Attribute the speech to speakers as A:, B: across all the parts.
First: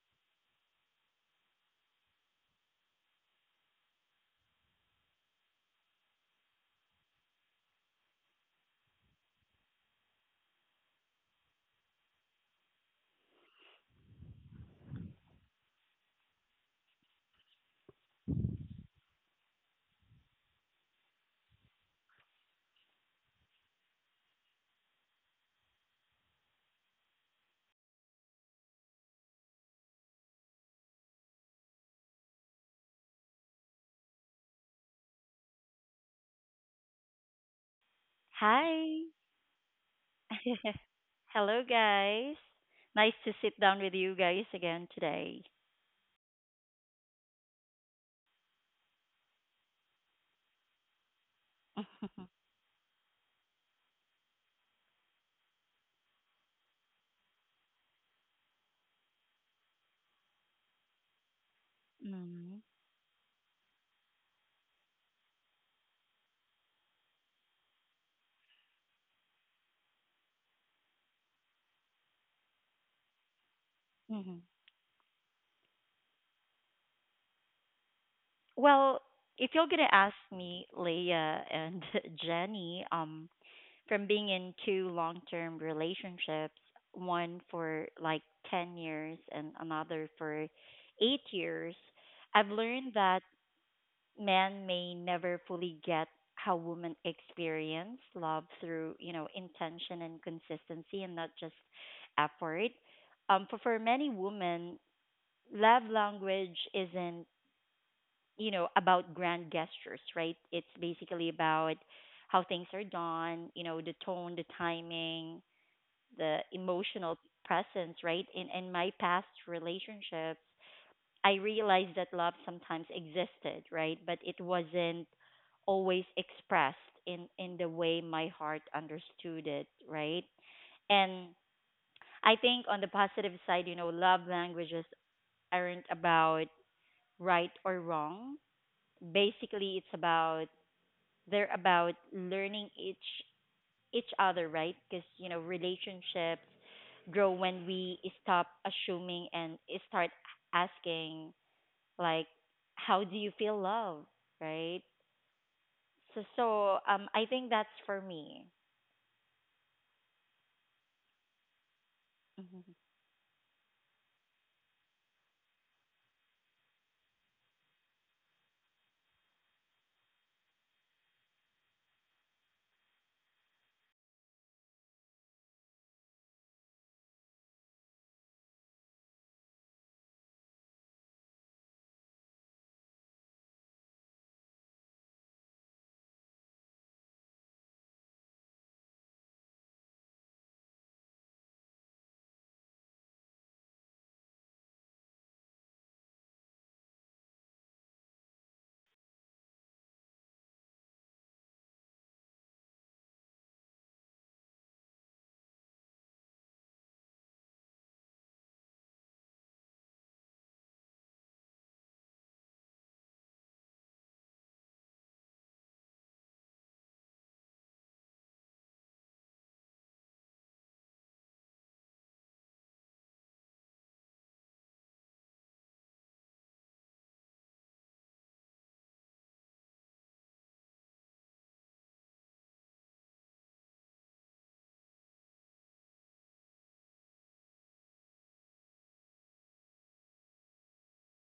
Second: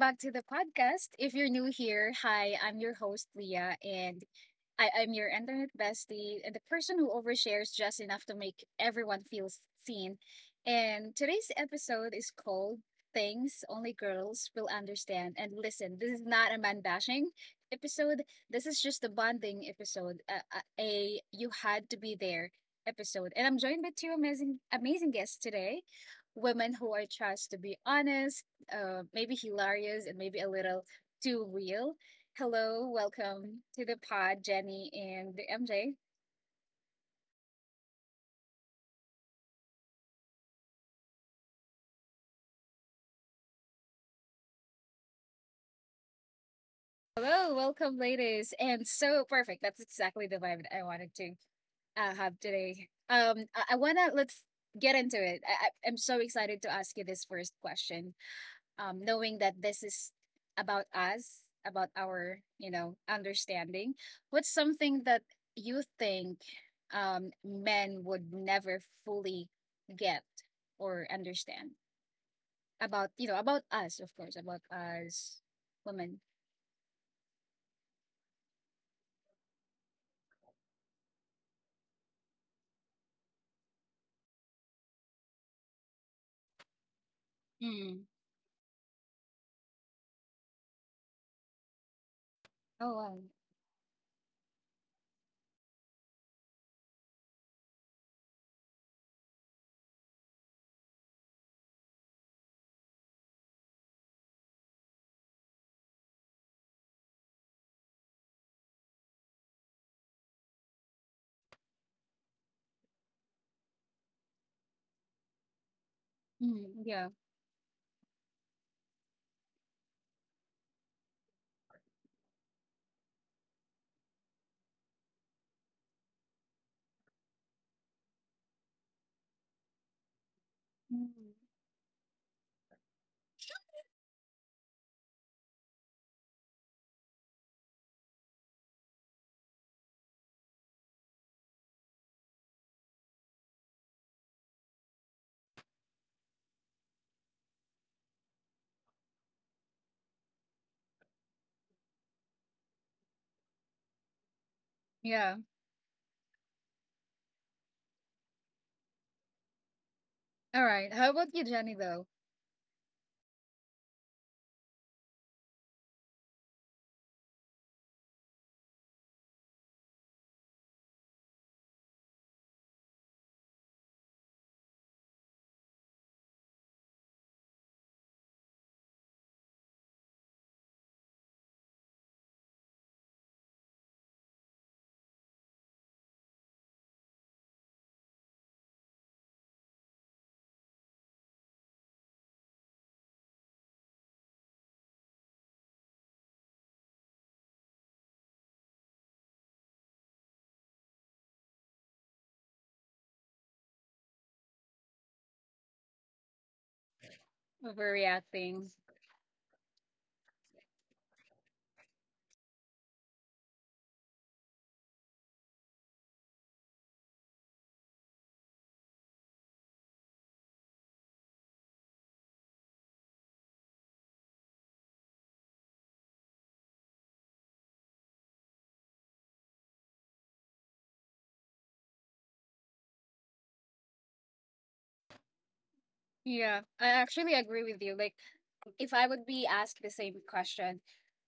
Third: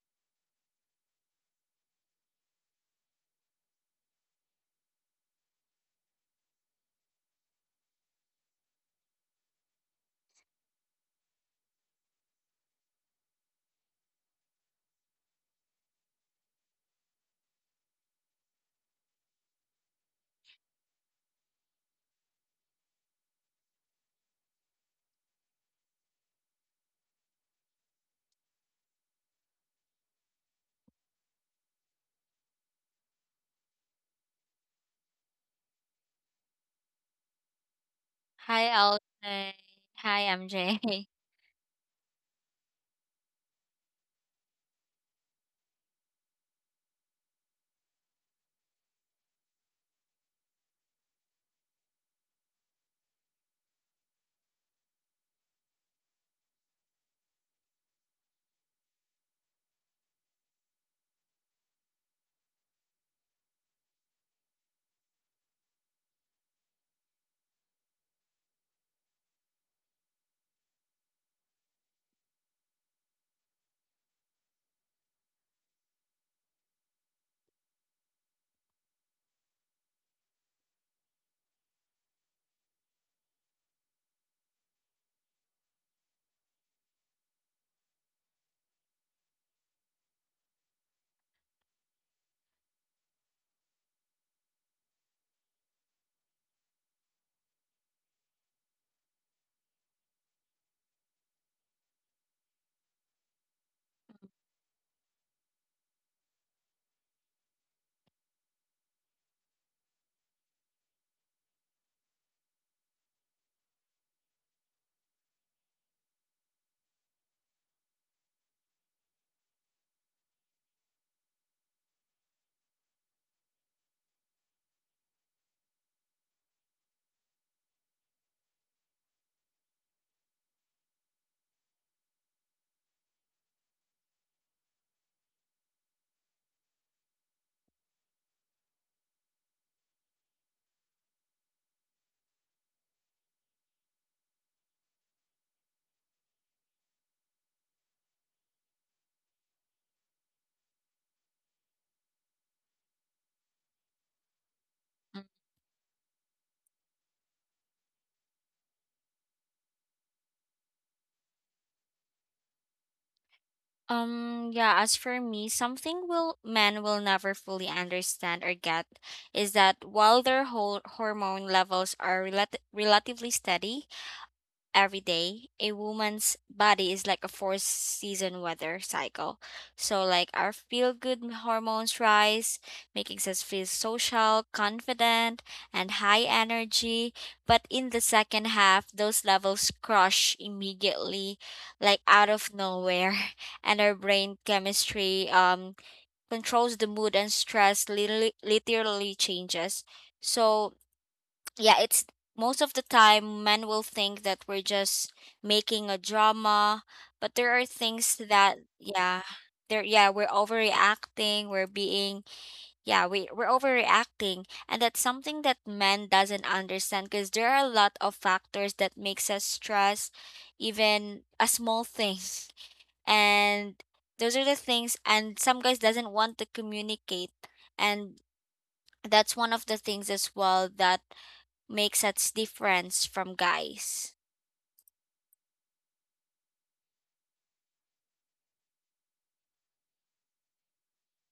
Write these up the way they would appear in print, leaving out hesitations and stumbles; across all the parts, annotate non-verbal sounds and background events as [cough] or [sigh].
A: back to the podcast. If you're new here, hi, I'm your host, Leah, and I'm your internet bestie and the person who overshares just enough to make everyone feel seen. And today's episode is called Things Only Girls Will Understand. And listen, this is not a man bashing episode. This is just a bonding episode, a you had to be there episode. And I'm joined by two amazing, amazing guests today, women who I trust to be honest, maybe hilarious, and maybe a little too real. Hello, welcome to the pod, Jenny and MJ.
B: Hi,
C: Hi.
B: Alvin. Hi, MJ.
C: [laughs]
B: [laughs]
C: Hello, guys. Nice to sit down with you guys again today.
A: Hello, welcome, ladies. And so perfect. That's exactly the vibe I wanted to have today. I wanna, let's get into it. I'm so excited to ask you this first question. Knowing that this is about us, about our,
C: hmm
A: you know, understanding. What's something that you think men would never fully get or understand? About, you know, about us, of course,
C: hmm
A: about us women.
C: Well, if you're gonna ask me, Leah and [laughs] Jenny, from being in two long-term relationships, one for
A: Mm.
C: like 10 years and another for 8 years, I've
A: Oh,
C: learned
A: wow.
C: that men may never fully get how women experience love through you know intention and consistency and not just effort, for many women love language isn't you know about grand gestures, right? It's basically about how things are done, you know, the tone, the timing, the
A: Mm, yeah.
C: emotional presence, right? In my past relationships I realized that love sometimes existed, right? But it wasn't always expressed in the way my heart understood it, right?
A: Mm,
C: And I think on the positive side, you know, love languages aren't about right or wrong. Basically, it's about they're about learning each other, right? Because you know, relationships grow when we stop assuming and start asking, like, how do you feel love, right?
B: Mm.
A: yeah.
C: So I think that's for me.
A: All right. How about you, Jenny, though?
C: hmm
B: Yeah, as for me, something will men will never fully understand or get is that while their whole hormone levels are relatively steady, every day, a woman's body is like a four season weather cycle. So, like, our feel good hormones rise, making us feel social, confident, and high energy. But in the second half, those levels crush immediately, like out of nowhere. [laughs] And our brain chemistry controls the mood and stress, literally changes. So, yeah, it's most of the time men will think that we're just making a drama, but there are things that
A: Overreacting.
B: yeah, there yeah, we're overreacting, we're being yeah, we're overreacting, and that's something that men doesn't understand because there are a lot of factors that makes us stress even a small thing. [laughs] And those are the things, and some guys doesn't want to communicate, and that's one of the things as well that makes us difference from guys.
A: Yeah, I actually agree with you. Like, if I would be asked the same question,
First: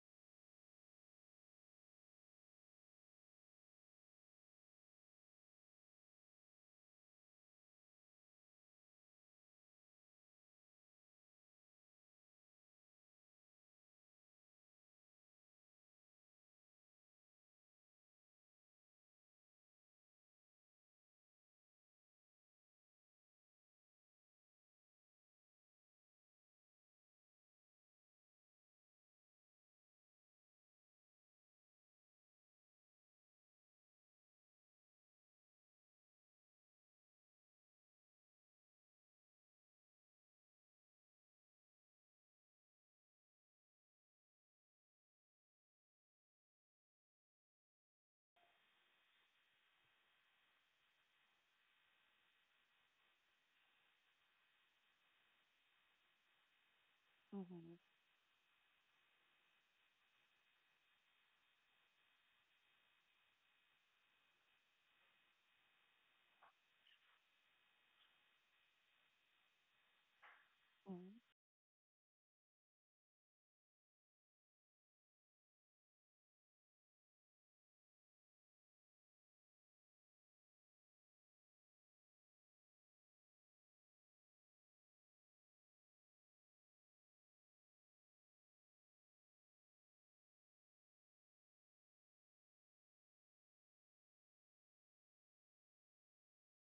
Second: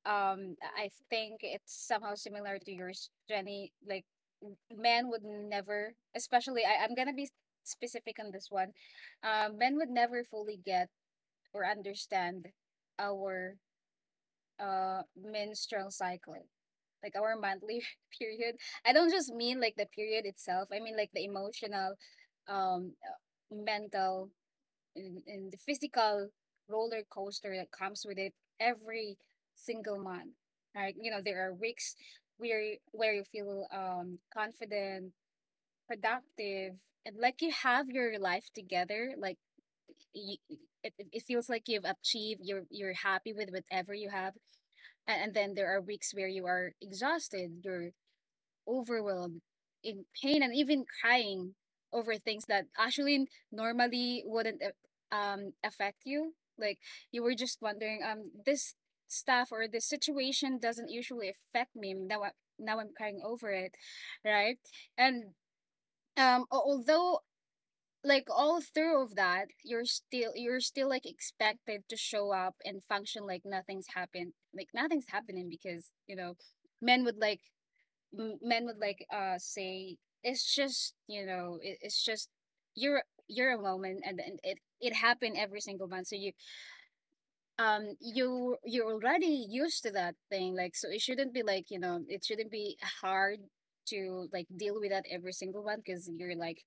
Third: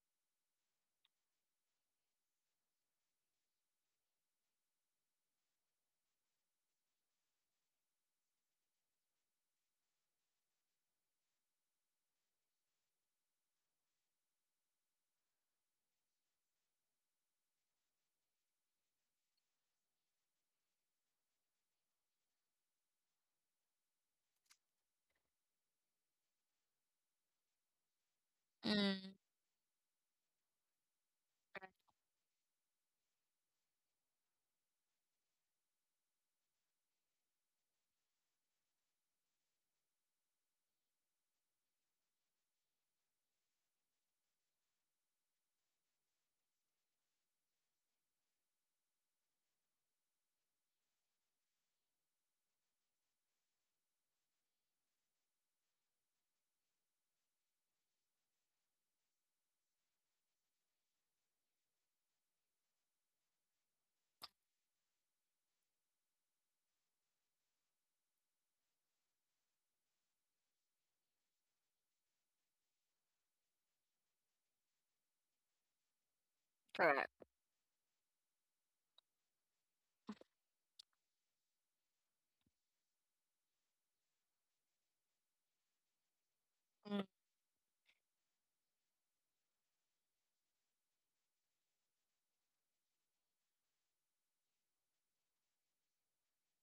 A: I think it's somehow similar to yours, Jenny. Like, men would never, especially, I'm gonna be specific on this one. Men would never fully get or understand our menstrual cycle, like our monthly [laughs] period. I don't just mean like the period itself, I mean like the emotional, mental, and the physical roller coaster that comes with it
B: Mm,
A: every single month. Right, you know there are weeks where where you feel confident, productive, and like you have your life together. Like you, it it feels like you've achieved, you're happy with whatever you have. And then there are weeks where you are exhausted, you're overwhelmed, in pain, and even crying over things that actually normally wouldn't affect you. Like, you were just
C: hmm
A: wondering, um, this stuff or this situation doesn't usually affect me, now I'm crying over it, right? And although, like, all through of that you're still, you're still like expected to show up and function like nothing's happened, like nothing's happening. Because, you know, men would
B: correct.
A: like, men would like say, it's just, you know, it's just you're a woman, and it it happened every single month. So you,
B: Mm,
A: you, you're already used to that thing, like, so it shouldn't be like, you know, it shouldn't be hard to like deal with that every single one, because you're like,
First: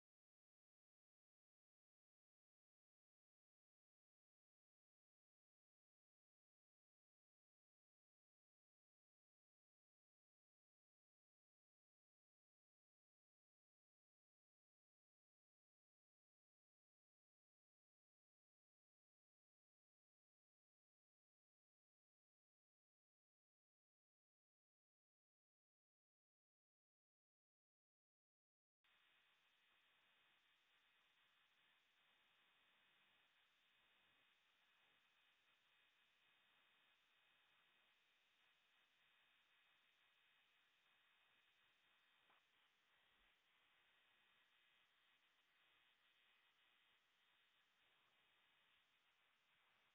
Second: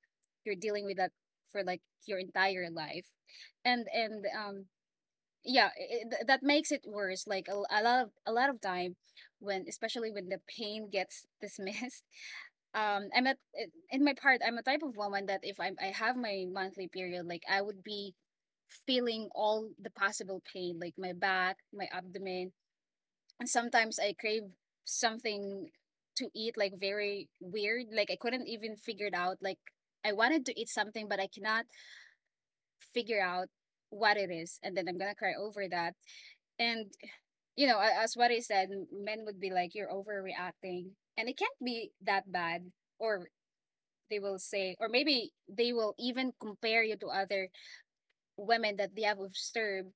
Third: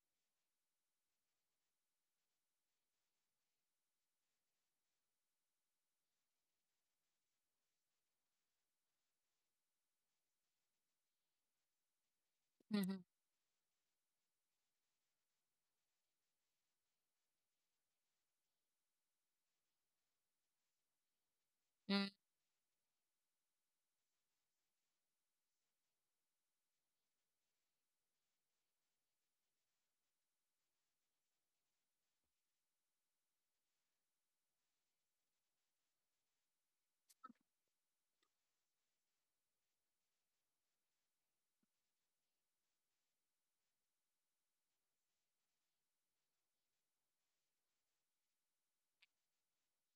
A: you're dealing with that for like your entire life. And yeah, that makes it worse, like a, a lot of time, when, especially when the pain gets dismissed. [laughs]
B: hmm
A: Um, I'm at in my part, I'm a type of woman that, if I'm, I have my monthly period, like, I would be feeling all the possible pain, like my back, my
B: mm,
A: abdomen, and sometimes I crave something to eat, like, very weird, like I couldn't even figure it out. Like, I wanted to eat something but I cannot figure out what it is, and then I'm gonna cry over that. And, you know, as what I said, men would be like, you're overreacting and it can't be that bad. Or, they will say, or maybe they will even compare you to other women that they have observed,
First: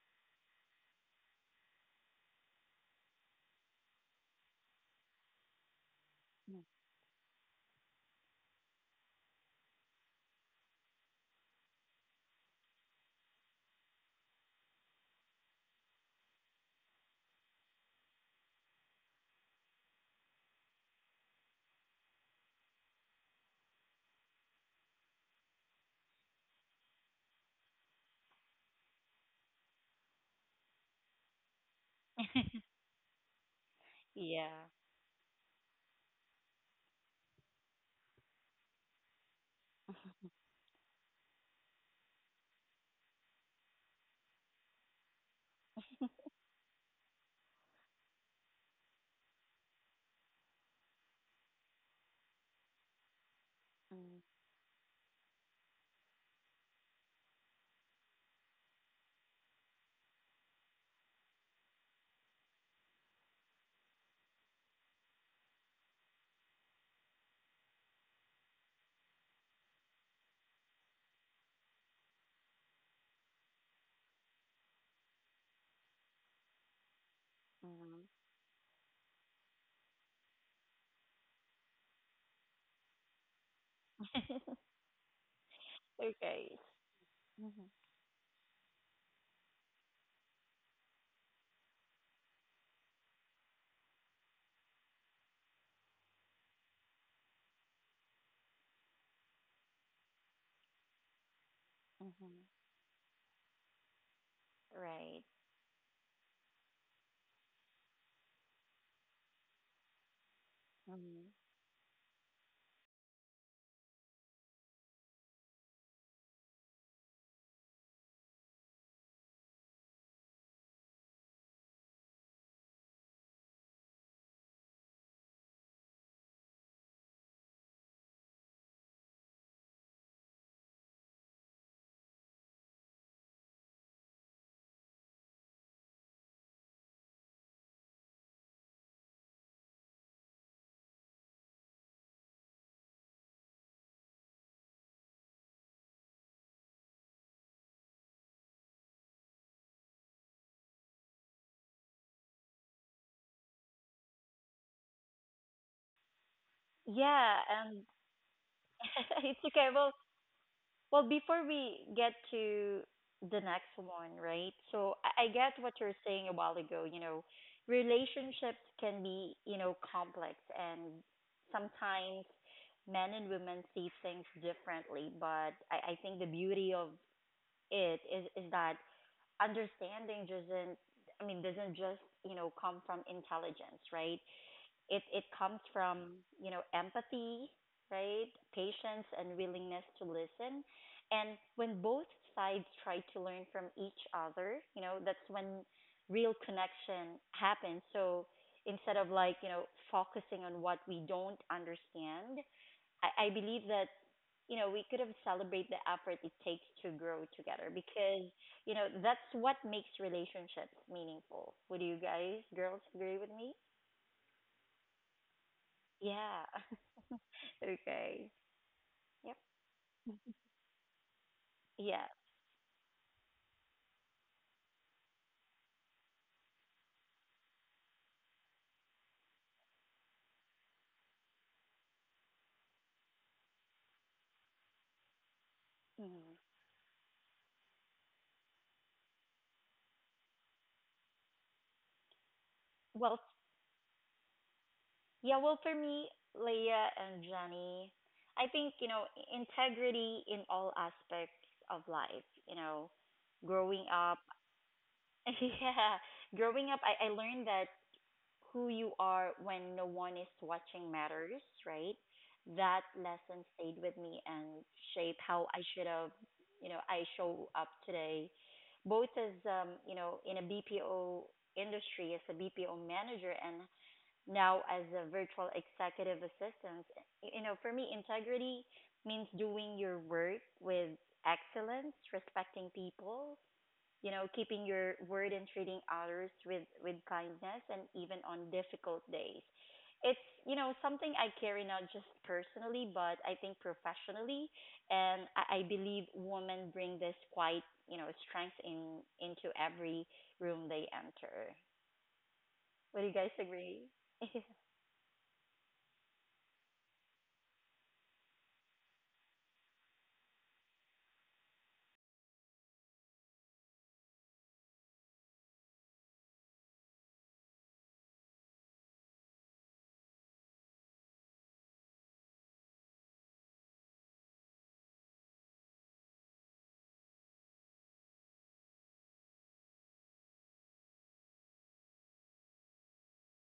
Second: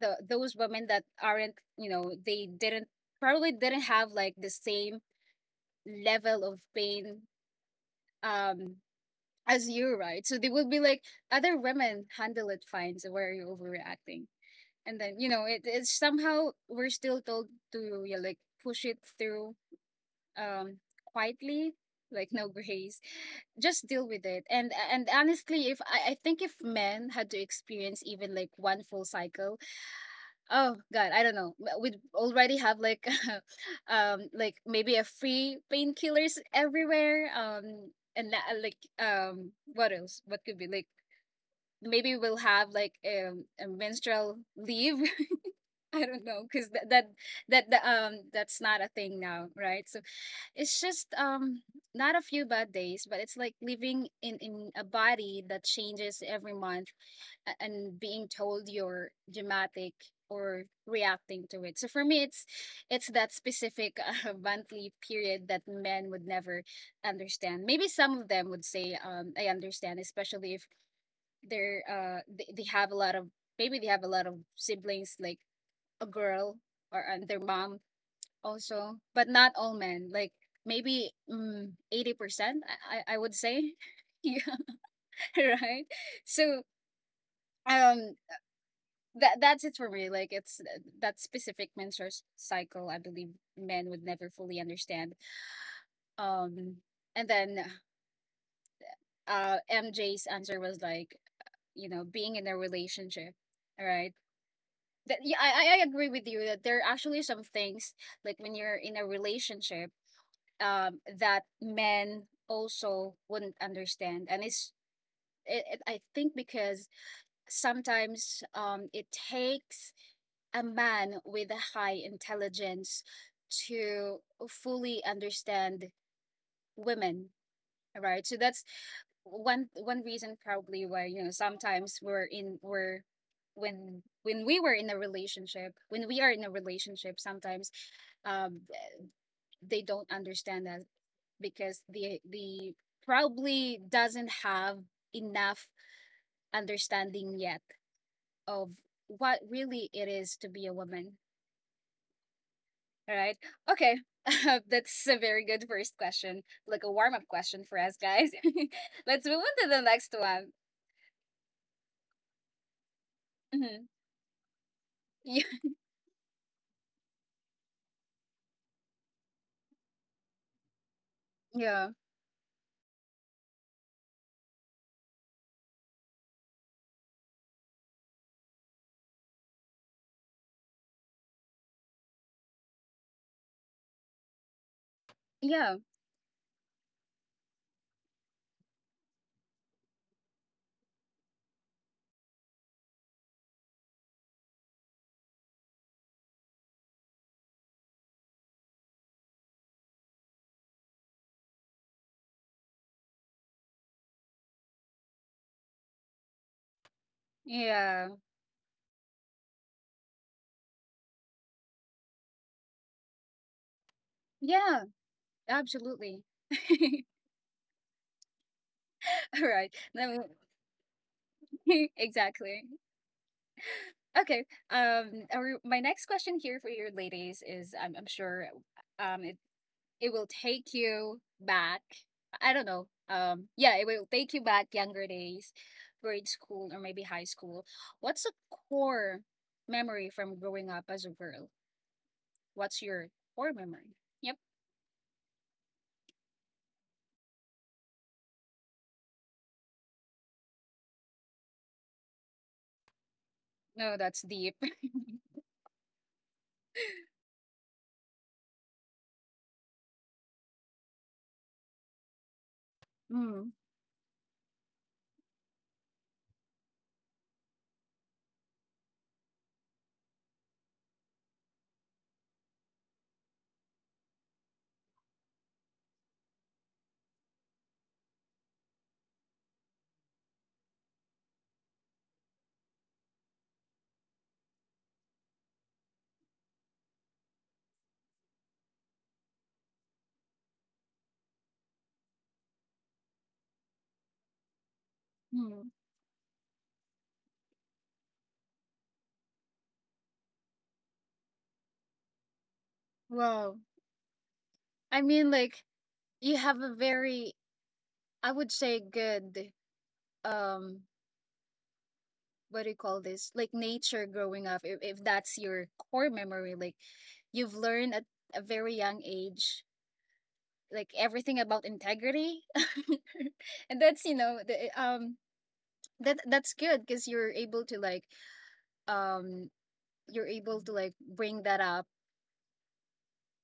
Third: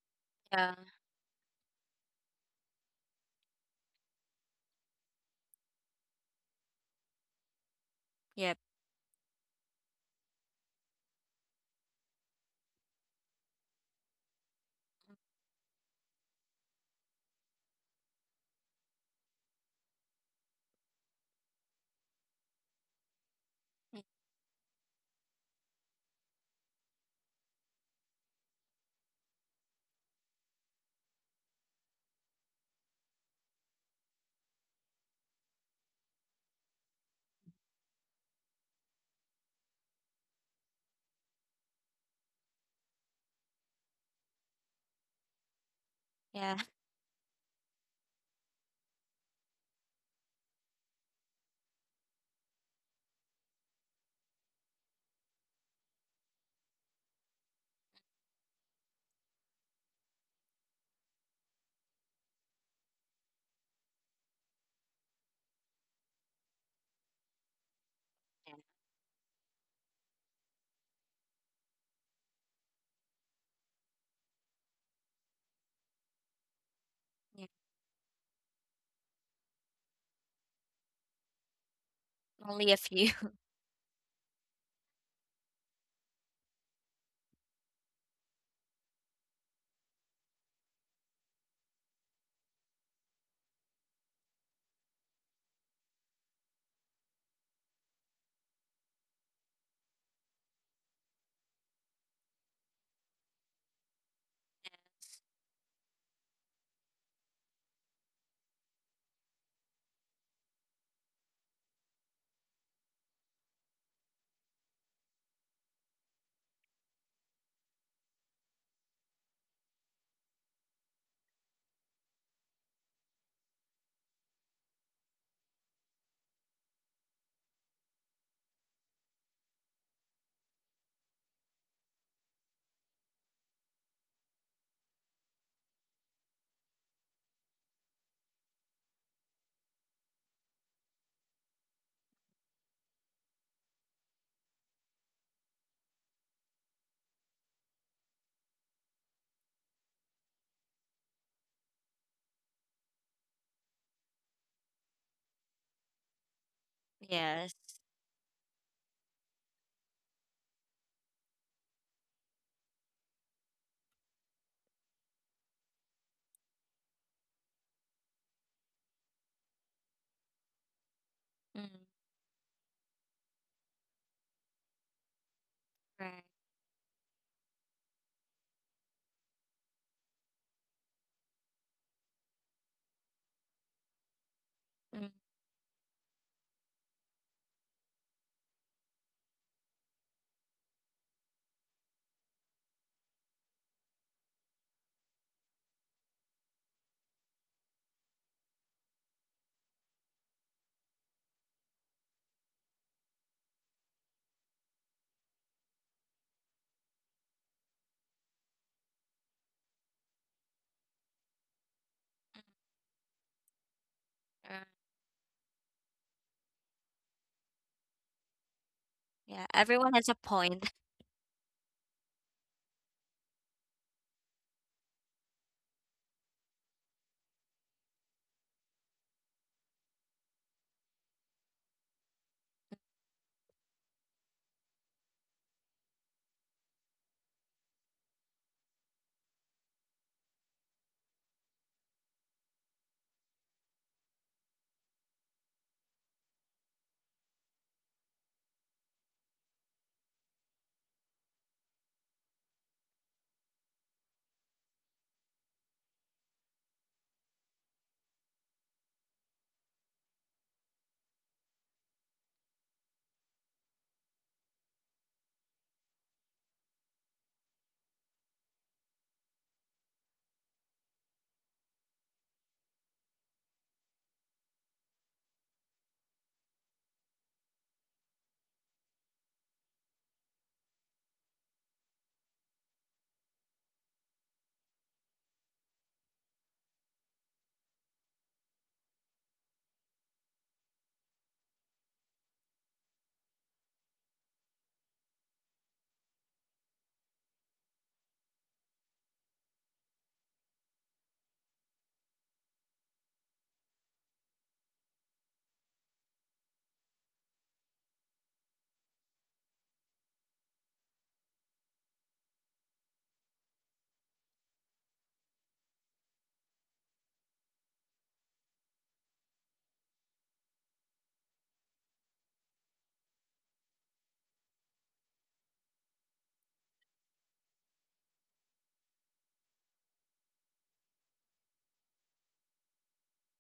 A: the those
B: yeah.
A: women that aren't, you know, they didn't probably didn't have like the same level of pain,
B: Yep.
A: um, as you, right? So they will be like, other women handle it fine, so why are you overreacting? And then, you know, it, it's somehow we're still told to, yeah, like push it through, um, quietly, like, no grace, just
B: Mm,
A: deal with it. And honestly, if I, I think if men had to experience even like one full cycle, oh god, I don't know, we'd already have like, [laughs] um, like,
C: yeah.
A: maybe a free painkillers everywhere, um, and like, um, what else? What could be like, maybe we'll have like, a menstrual leave, I don't know,
B: yeah.
A: because
B: [laughs]
A: that's not a thing now, right? So it's just, um, not a few bad days, but it's like living in a body that changes every month, and being told you're dramatic or reacting to it. So for me, it's that specific [laughs] monthly period that men would never understand. Maybe some of them
B: Yeah.
A: would say, I understand, especially if they're they have a lot of, maybe they have a lot of siblings, like a girl, or and their
B: Yeah.
A: mom
C: hmm
A: also. But not all men. Like, maybe, 80%,
B: Only a
A: I
B: few.
A: I I would say, [laughs] yeah, [laughs] right.
C: okay.
A: So, um, that that's it for me. Like, it's that specific menstrual cycle, I believe men would never fully understand. Um, and then, MJ's answer was like, you know, being in a relationship, right? That,
C: Right.
A: yeah, I agree with you that there are actually some things, like, when you're in a relationship, that men also wouldn't understand. And it's, I think, because sometimes, it takes a man with a high intelligence to fully understand women, right? So that's one reason probably why, you know, sometimes we're in we're when we were in a relationship, when we are in a relationship, sometimes, um, they don't understand us because they probably doesn't have enough understanding yet of what really it is to be a woman. All right. Okay. [laughs] That's a very good first question, like a
B: [laughs]
A: warm up
C: Yeah.
B: Yes.
A: question for
C: And
A: us guys. [laughs] Let's
C: [laughs]
A: move
C: it's
A: on to
C: okay.
A: the
C: well
A: next one.
C: well before we get to the next
A: Mhm.
C: one, right? So I
A: Yeah.
C: get what you're saying a while ago, you know, relationships can be, you know, complex and
A: Yeah.
B: Mm,
C: sometimes men and women see things differently, but I think
B: right.
C: the beauty of it is that understanding doesn't, I mean, doesn't just, you know, come from intelligence, right? It
B: Mm,
C: comes
A: Yeah.
C: from you know empathy, right? Patience and willingness to listen, and when both sides try to learn from each other, you know that's when real connection happens. So instead of like you know focusing on what we don't understand, I believe that you know we could have celebrated the effort it takes to grow together
A: Yeah.
C: because you know that's what makes relationships meaningful. Would you guys, girls, agree with me?
B: uh,
A: Yeah. Absolutely.
C: Yeah.
A: [laughs]
C: [laughs] Okay. Yep.
A: All
B: yeah.
A: right.
B: Everyone has a
A: Then
B: point.
A: [laughs]
C: Yeah.
A: exactly. Okay. My next question here for you ladies is, I'm sure, um, it, it will take you back. I don't know, um, yeah, it will take you back younger days, grade school, or maybe high school. What's a core memory from growing up as a girl? What's your
C: Well,
A: core memory? Yep.
C: yeah. Well, for me, Leah and Jenny, I think, you know, integrity in all aspects of life. You know, growing
A: No, that's
C: up.
A: deep. [laughs]
C: [laughs] Yeah, growing up, I learned that who you are when no one is watching matters, right? That lesson
A: Mm,
C: stayed with me and shaped how I should have, you know, I show up today, both as, you know, in a BPO industry as a BPO manager and now as a virtual executive assistant. You know, for me, integrity means doing your work with excellence, respecting people, you know, keeping your word and treating others with kindness and even on difficult days. It's, you know, something I carry not just personally, but I think professionally. And I
A: mm.
C: believe women bring this quite, you know, strength in into every room they enter. Would you guys
A: Well,
C: agree? [laughs]
A: I mean, like, you have a very, I would say, good, um, what do you call this, like, nature growing up, if that's your core memory. Like, you've learned at a very young age like everything about integrity. [laughs] And that's, you know, the, um, that that's good because you're able to like, um, you're able to like bring that up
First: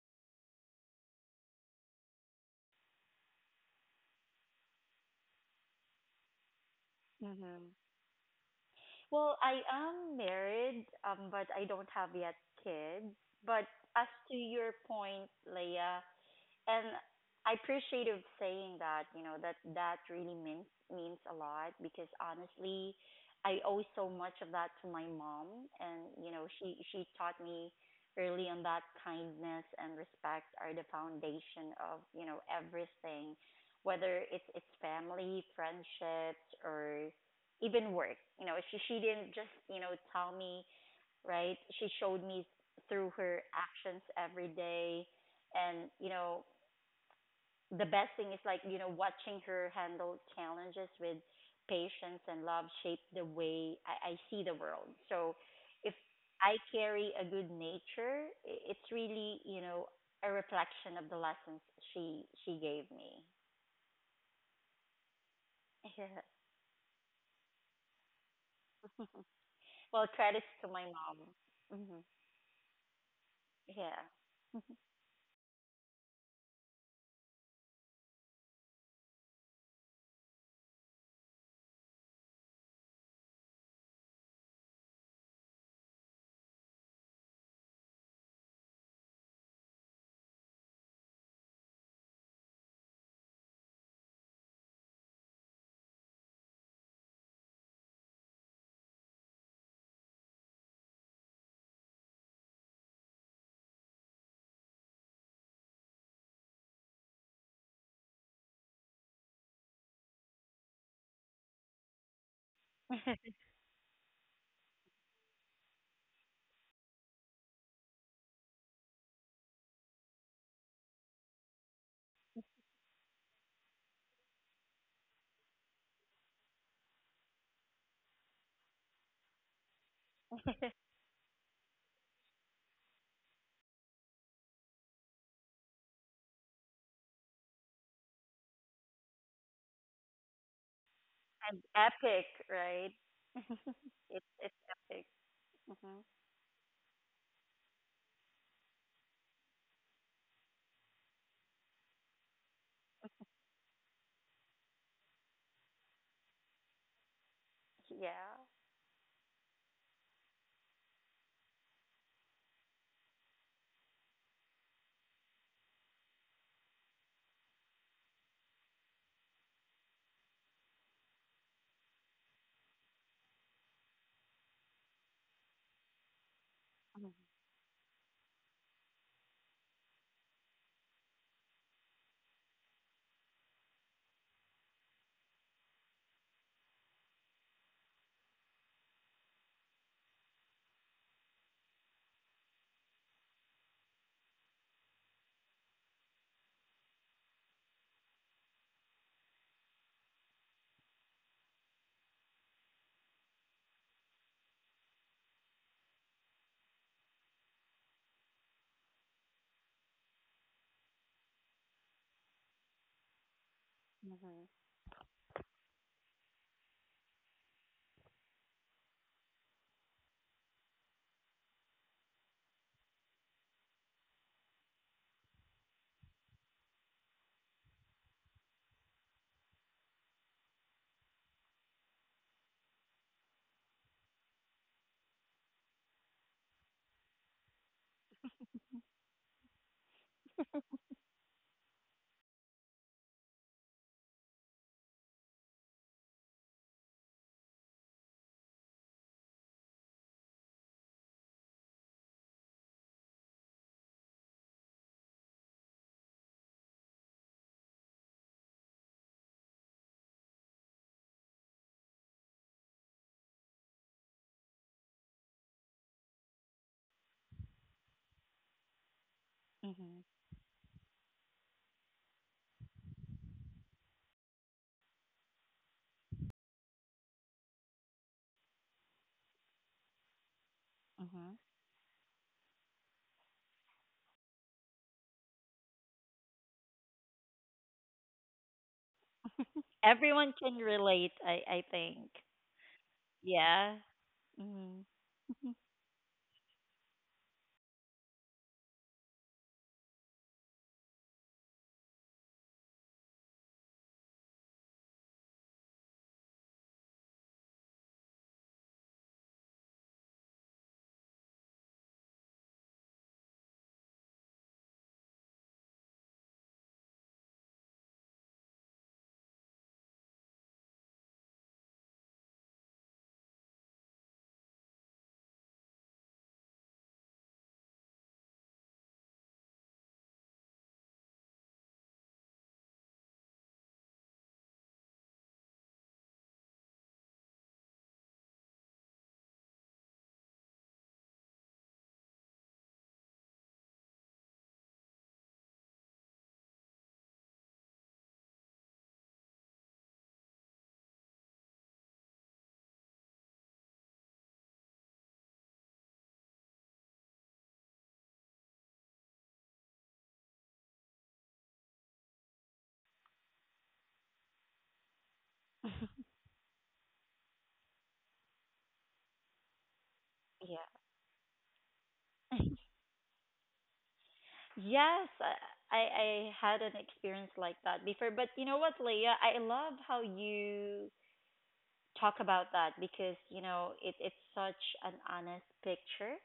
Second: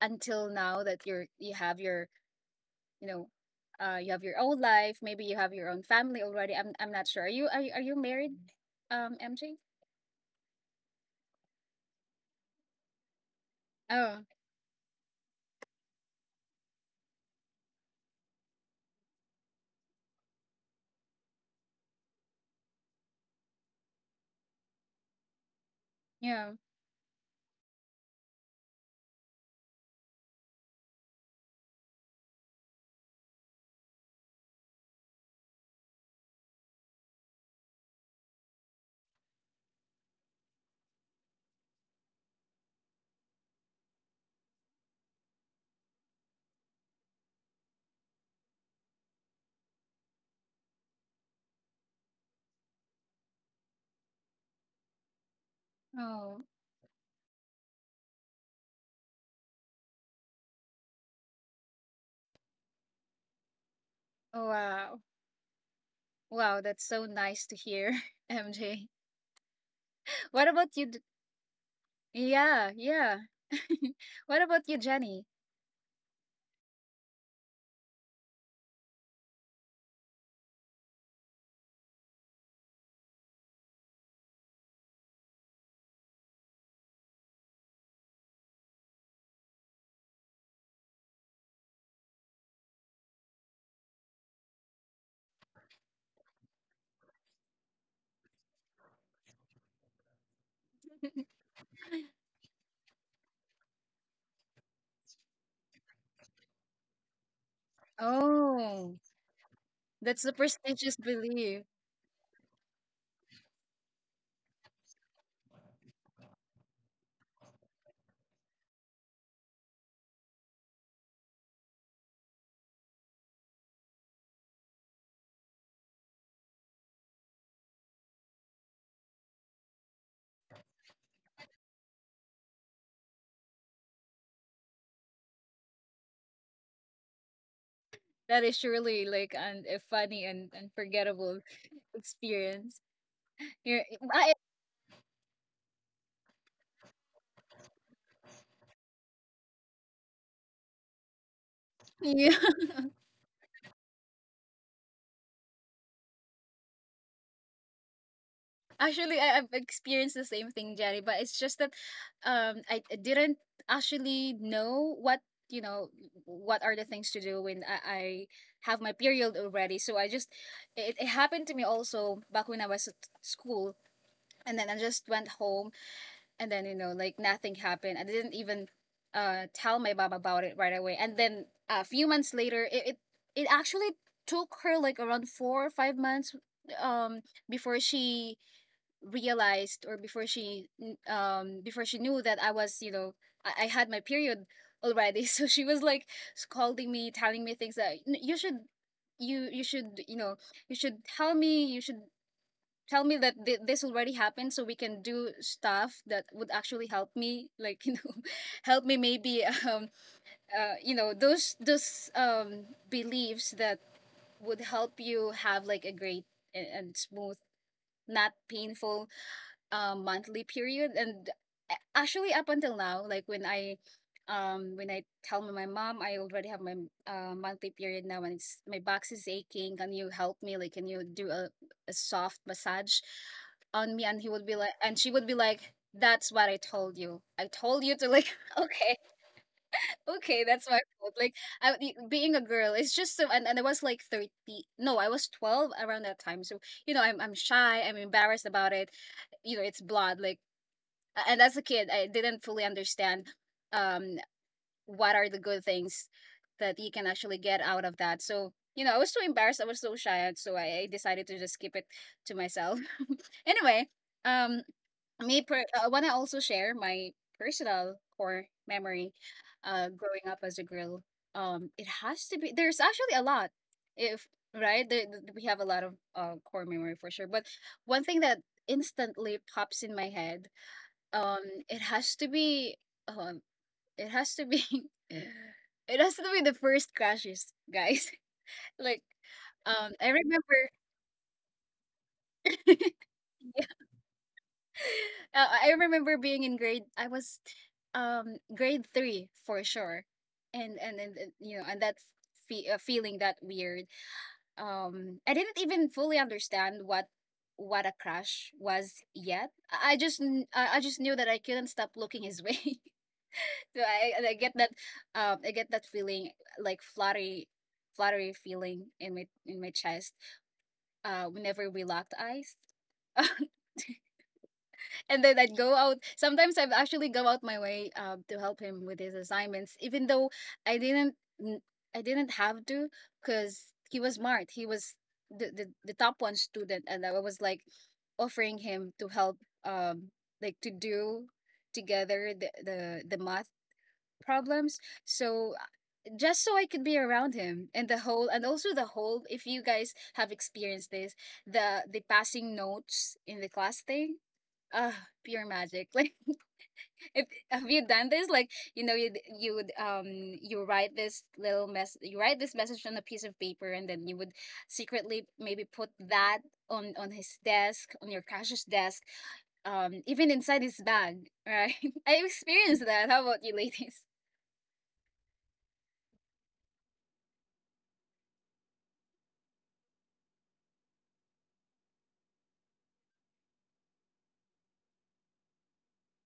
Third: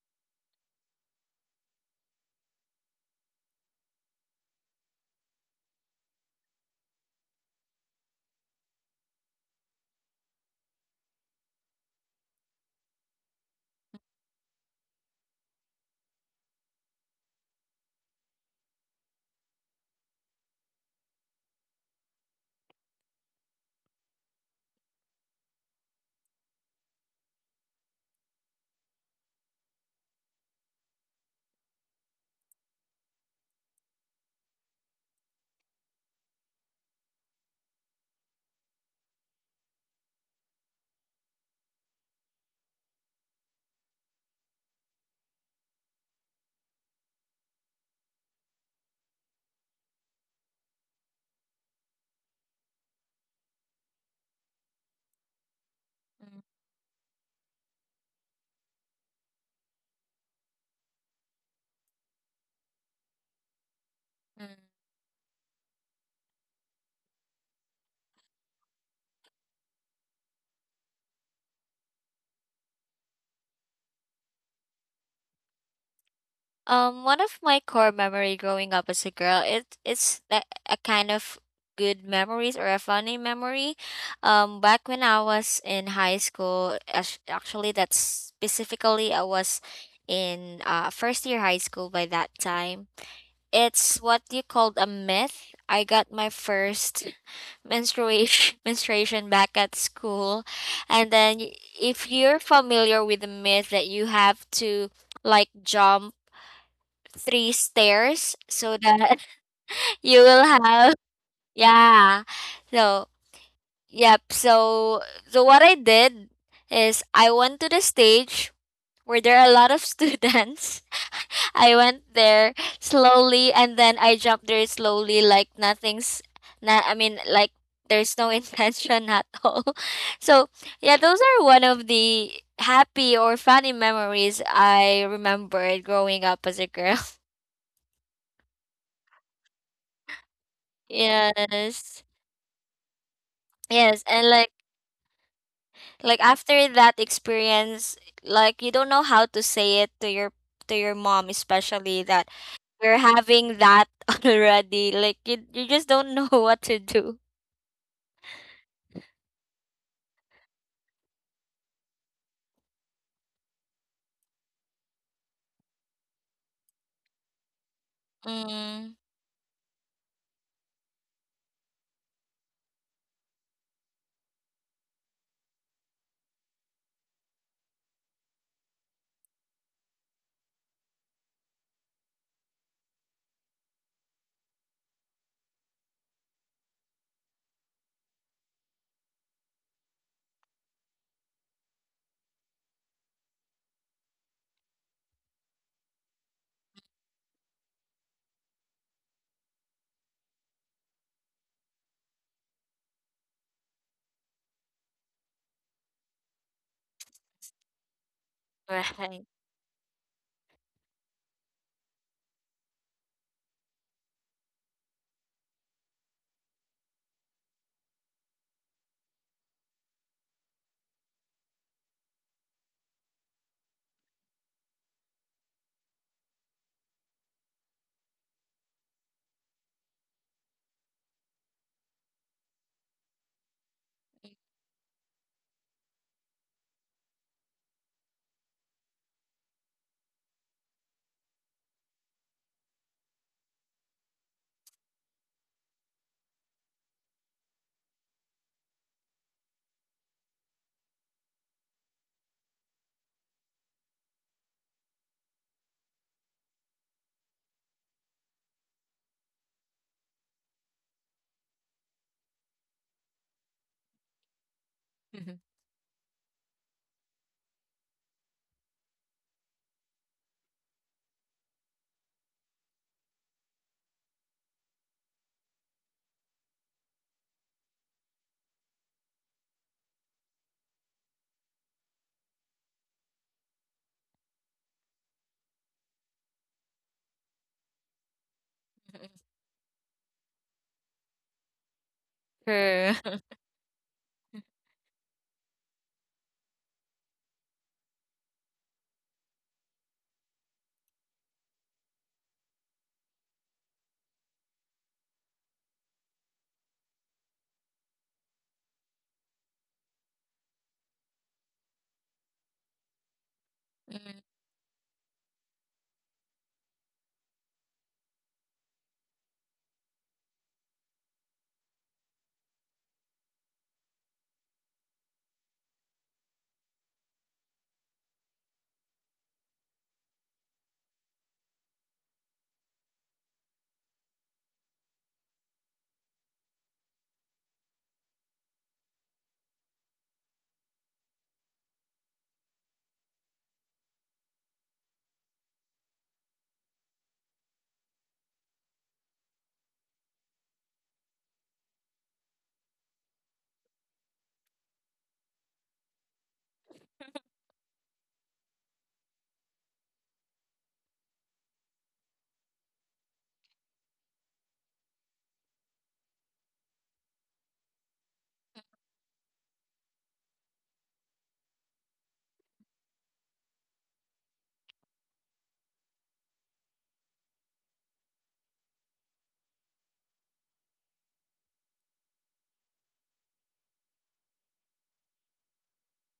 A: until now, that you're, you have your, you know, uh, you have your own life, maybe you have your own family already. I'm not sure, are you,
C: Mm-hmm.
A: are you married, um,
C: Well,
A: MJ?
C: I am married, but I don't have yet kids. But as
A: Oh.
C: to your point, Leia, and I appreciate of saying that, you know, that that really means a lot because honestly, I owe so much of that to my mom and you know,
A: Yeah.
C: she taught me early on that kindness and respect are the foundation of, you know, everything, whether it's family, friendships or even work. You know, she didn't just, you know, tell me, right? She showed me through her actions every day, and you know the best thing is like you know watching her handle challenges with patience and love shape the way I see the world. So if
A: Oh.
C: I
B: [laughs]
C: carry a good nature, it's really you know a reflection of the lessons she gave me.
B: Mm,
A: Oh,
B: mm.
A: wow.
C: [laughs] Yeah.
A: Wow, that's so nice to hear, [laughs] MJ.
C: Well, credits
A: What
C: to my
A: about you? D-
C: mom. hmm
A: Yeah, yeah.
C: Yeah,
A: [laughs] What about you, Jenny?
B: One of my core memory growing up as a girl, it's a kind of good memories or a funny memory. Back when I was in high school, actually, that's specifically I was in first year high school by that time. It's what you called a myth. I got my first menstruation [laughs] menstruation back at school, and then if you're familiar with the myth that you have to like jump 3 stairs so
A: Oh,
B: that [laughs] you
A: that's a
B: will have
A: prestigious belief.
B: yeah. So, yep. So, so what I did is I went to the stage where there are a lot of students. [laughs] I went there slowly and then I jumped there slowly like nothing's not, I mean like there's no [laughs] intention at all. So, yeah, those are one of the happy or funny memories I remembered growing up as a girl.
A: That is surely like an, a funny and
B: [laughs]
A: unforgettable
C: [laughs] and
A: [laughs]
B: Yes.
C: epic,
A: experience.
C: right?
A: You're,
B: Yes,
C: It's
B: and
A: I,
C: it's epic. hmm
B: like after that experience, like you don't know how to say it to your mom, especially that
A: [laughs]
B: you're having that [laughs] already. Like you just don't [laughs] know what to do.
C: Yeah.
A: Actually, I've experienced the same thing, Jerry, but it's just that, um, I didn't actually know what, you know, what are the things to do when I have my
B: Mm,
A: period already. So I just, it happened to me also back when I was at school, and then I just went home, and then, you know, like nothing happened. I didn't even tell my mom about it right away. And then a few months later it actually took her like around 4 or 5 months um before she realized, or before she knew that I was I had my period already, [laughs] so she was like scolding me, telling me things that, "You should you should, you should tell me, you should tell me that this already happened, so we can do stuff that would actually help me, like [laughs] help me
B: right.
A: maybe you know those beliefs that would help you have like a great and smooth, not painful, monthly period." And actually, up until now, like when I when I tell my mom I already have my monthly period now, and it's my box is aching, can you help me? Like, can you do a soft massage on me? And he would be like and she would be like, "That's what I told you. I told you to, like, [laughs] okay, okay, that's my fault." Like being a girl, it's just so, and I was like 30. No, I was 12 around that time. So, you know, I'm shy, I'm embarrassed about it. You know, it's blood, like, and as a kid, I didn't fully understand um, what are the good things that you can actually get out of that. So, you know, I was so embarrassed, I was so shy, and so I decided to just keep it to myself. [laughs] Anyway, um,
B: [laughs]
A: I want to also share my personal core memory
C: hmm
A: growing up as a girl. It has to be, there's actually a lot. If, right? There, we have a lot of core memory for sure. But one thing that instantly pops in my head,
C: hmm
A: um it has to be, um it has to be, [laughs] it has to be the first crashes, guys. [laughs] Like, I
C: Everyone can
A: remember,
C: relate. I think.
A: [laughs] yeah,
B: True. [laughs]
C: Yeah. hmm
A: I remember being in grade, I was grade 3 for sure. And you know, and that feeling, that weird, I didn't even fully understand what a crash was yet. I just kn- I just knew that I couldn't stop looking his [laughs] way.
B: Mm-mm.
A: I get that, I get that feeling, like fluttery, fluttery feeling in my, in my chest whenever we locked eyes. [laughs] And then I'd go out. Sometimes I'd actually go out my way to help him with his assignments, even though I didn't, n- I didn't have to, because he was smart. He was the, the top one student, and I was like offering him to help, um like to do together the, the math problems. So, just so I could be around him. And also the whole, if you guys have experienced this, the passing notes in the class thing. Uh, pure magic. [laughs] Like, if, have you done this? Like, you know, you would, you write this little mess you write this message on a piece of paper, and then you would secretly maybe put that on his desk, on your crush's desk, even inside
C: Yeah.
A: his bag, right? [laughs] I experienced that. How about you, ladies? [laughs]
C: Yes, I had an experience like that before, but you know what, Leah, I love how you talk about that because you know it's such an honest picture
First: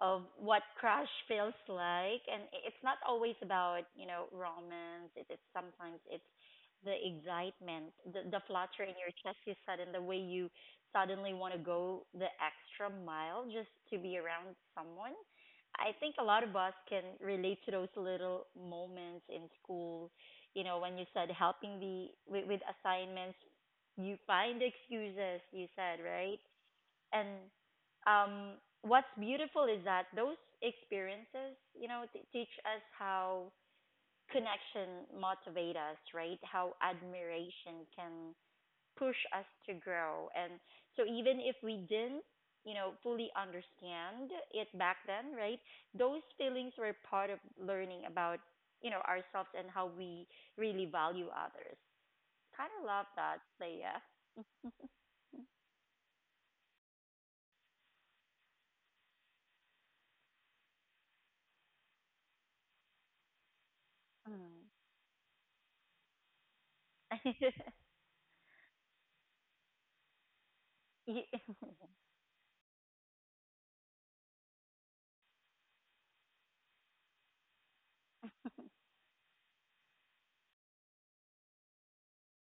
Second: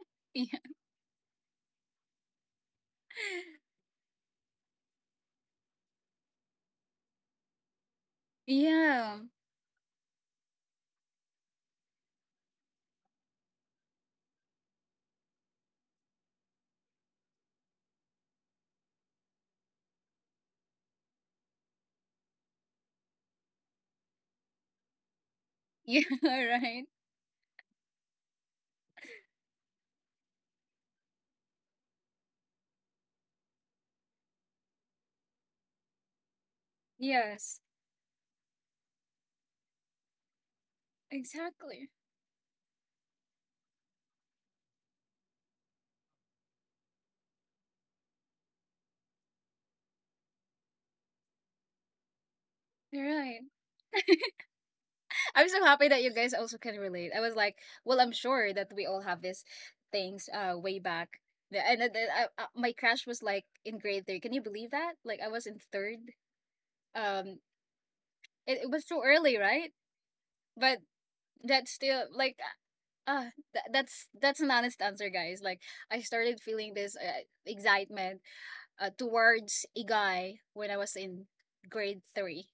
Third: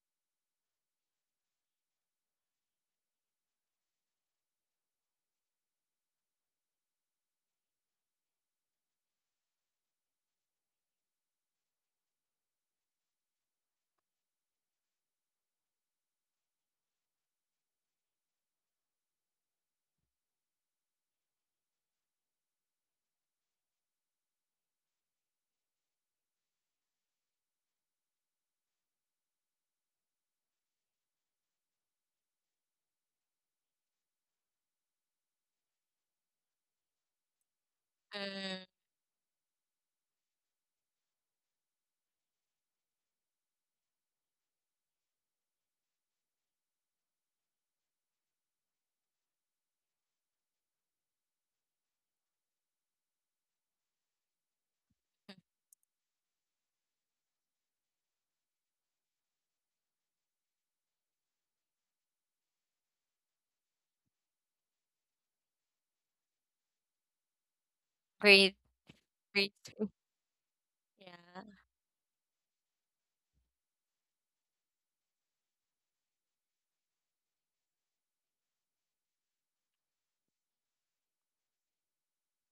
C: of
A: Yeah.
C: what crush feels like and it's not always
A: [laughs]
C: about you know romance, it is sometimes it's the excitement, the flutter in your
A: Yeah.
C: chest you said and the way you suddenly want to go the extra mile just to be around someone. I think a lot of us can relate to those little moments in school, you know, when you said helping the with assignments, you find excuses, you said,
A: Yeah,
C: right?
A: [laughs] right.
C: And what's beautiful is that those experiences, you know, teach us how connection motivate us, right? How
A: Yes.
C: admiration can push us to grow. And so even if we
A: Exactly.
C: didn't, you know, fully understand it back then, right? Those feelings were part of learning about, you know, ourselves and how we really value others. Kind of love
A: You're
C: that,
A: right.
C: Leia.
A: I'm so happy that you guys also can relate. I was like, well, I'm sure that we all have these things way back. And then my crash was like in grade 3. Can you believe that? Like, I was in 3rd. Um,
C: [laughs]
B: Great,
A: it was so early,
B: great.
A: right? But
C: Yeah.
B: Yeah.
A: that's still like, that's an honest answer, guys. Like, I started feeling this excitement towards a guy when I was in grade 3.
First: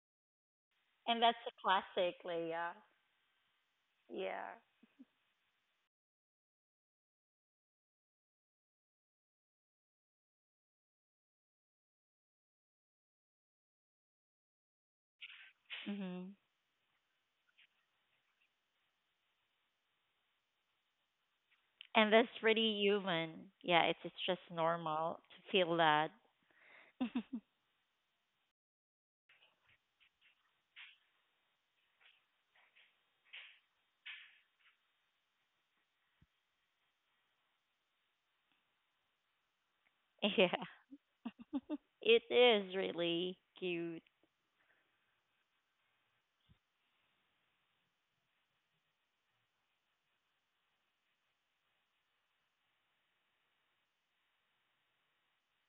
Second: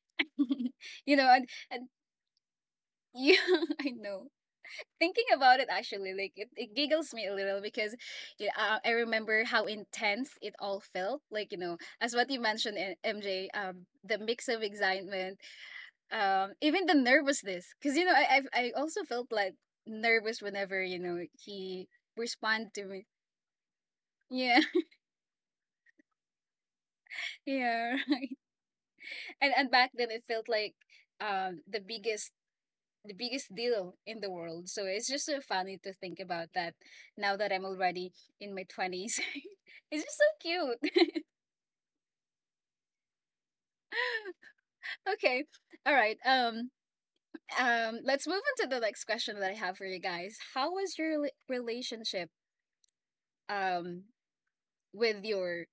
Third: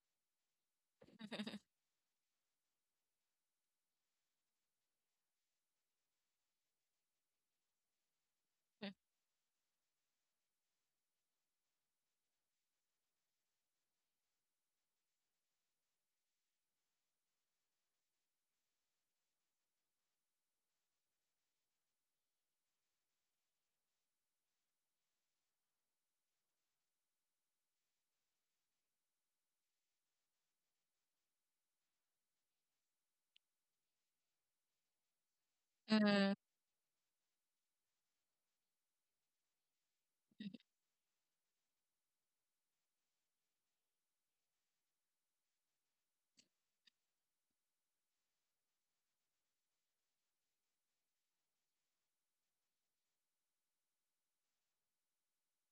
A: [laughs] You
C: And
A: know,
C: that's
A: and,
C: a
B: [laughs]
A: and
C: classic, Leia.
A: you, [laughs] I know.
C: Yeah.
A: Thinking about it, actually, like, it giggles me a little because, yeah, I remember how intense it all felt. Like, you know, as what you mentioned, eh, MJ, the mix of excitement,
C: hmm
A: even the nervousness. Because, you know, I also felt like nervous whenever, you know, he
C: And that's
A: responded
C: pretty
A: to me.
C: human. Yeah, it's just
A: Yeah,
C: normal to feel that. [laughs]
A: [laughs] yeah. [laughs] And back then, it felt like the biggest, the biggest deal in the world. So it's just so funny to think
B: Mm,
A: about that now that I'm already in my 20s. [laughs] It's just so
C: Yeah,
A: cute.
C: it is really cute.
A: [laughs] Okay. All right. Let's move on to the next question that I have for you guys. How was your relationship um with your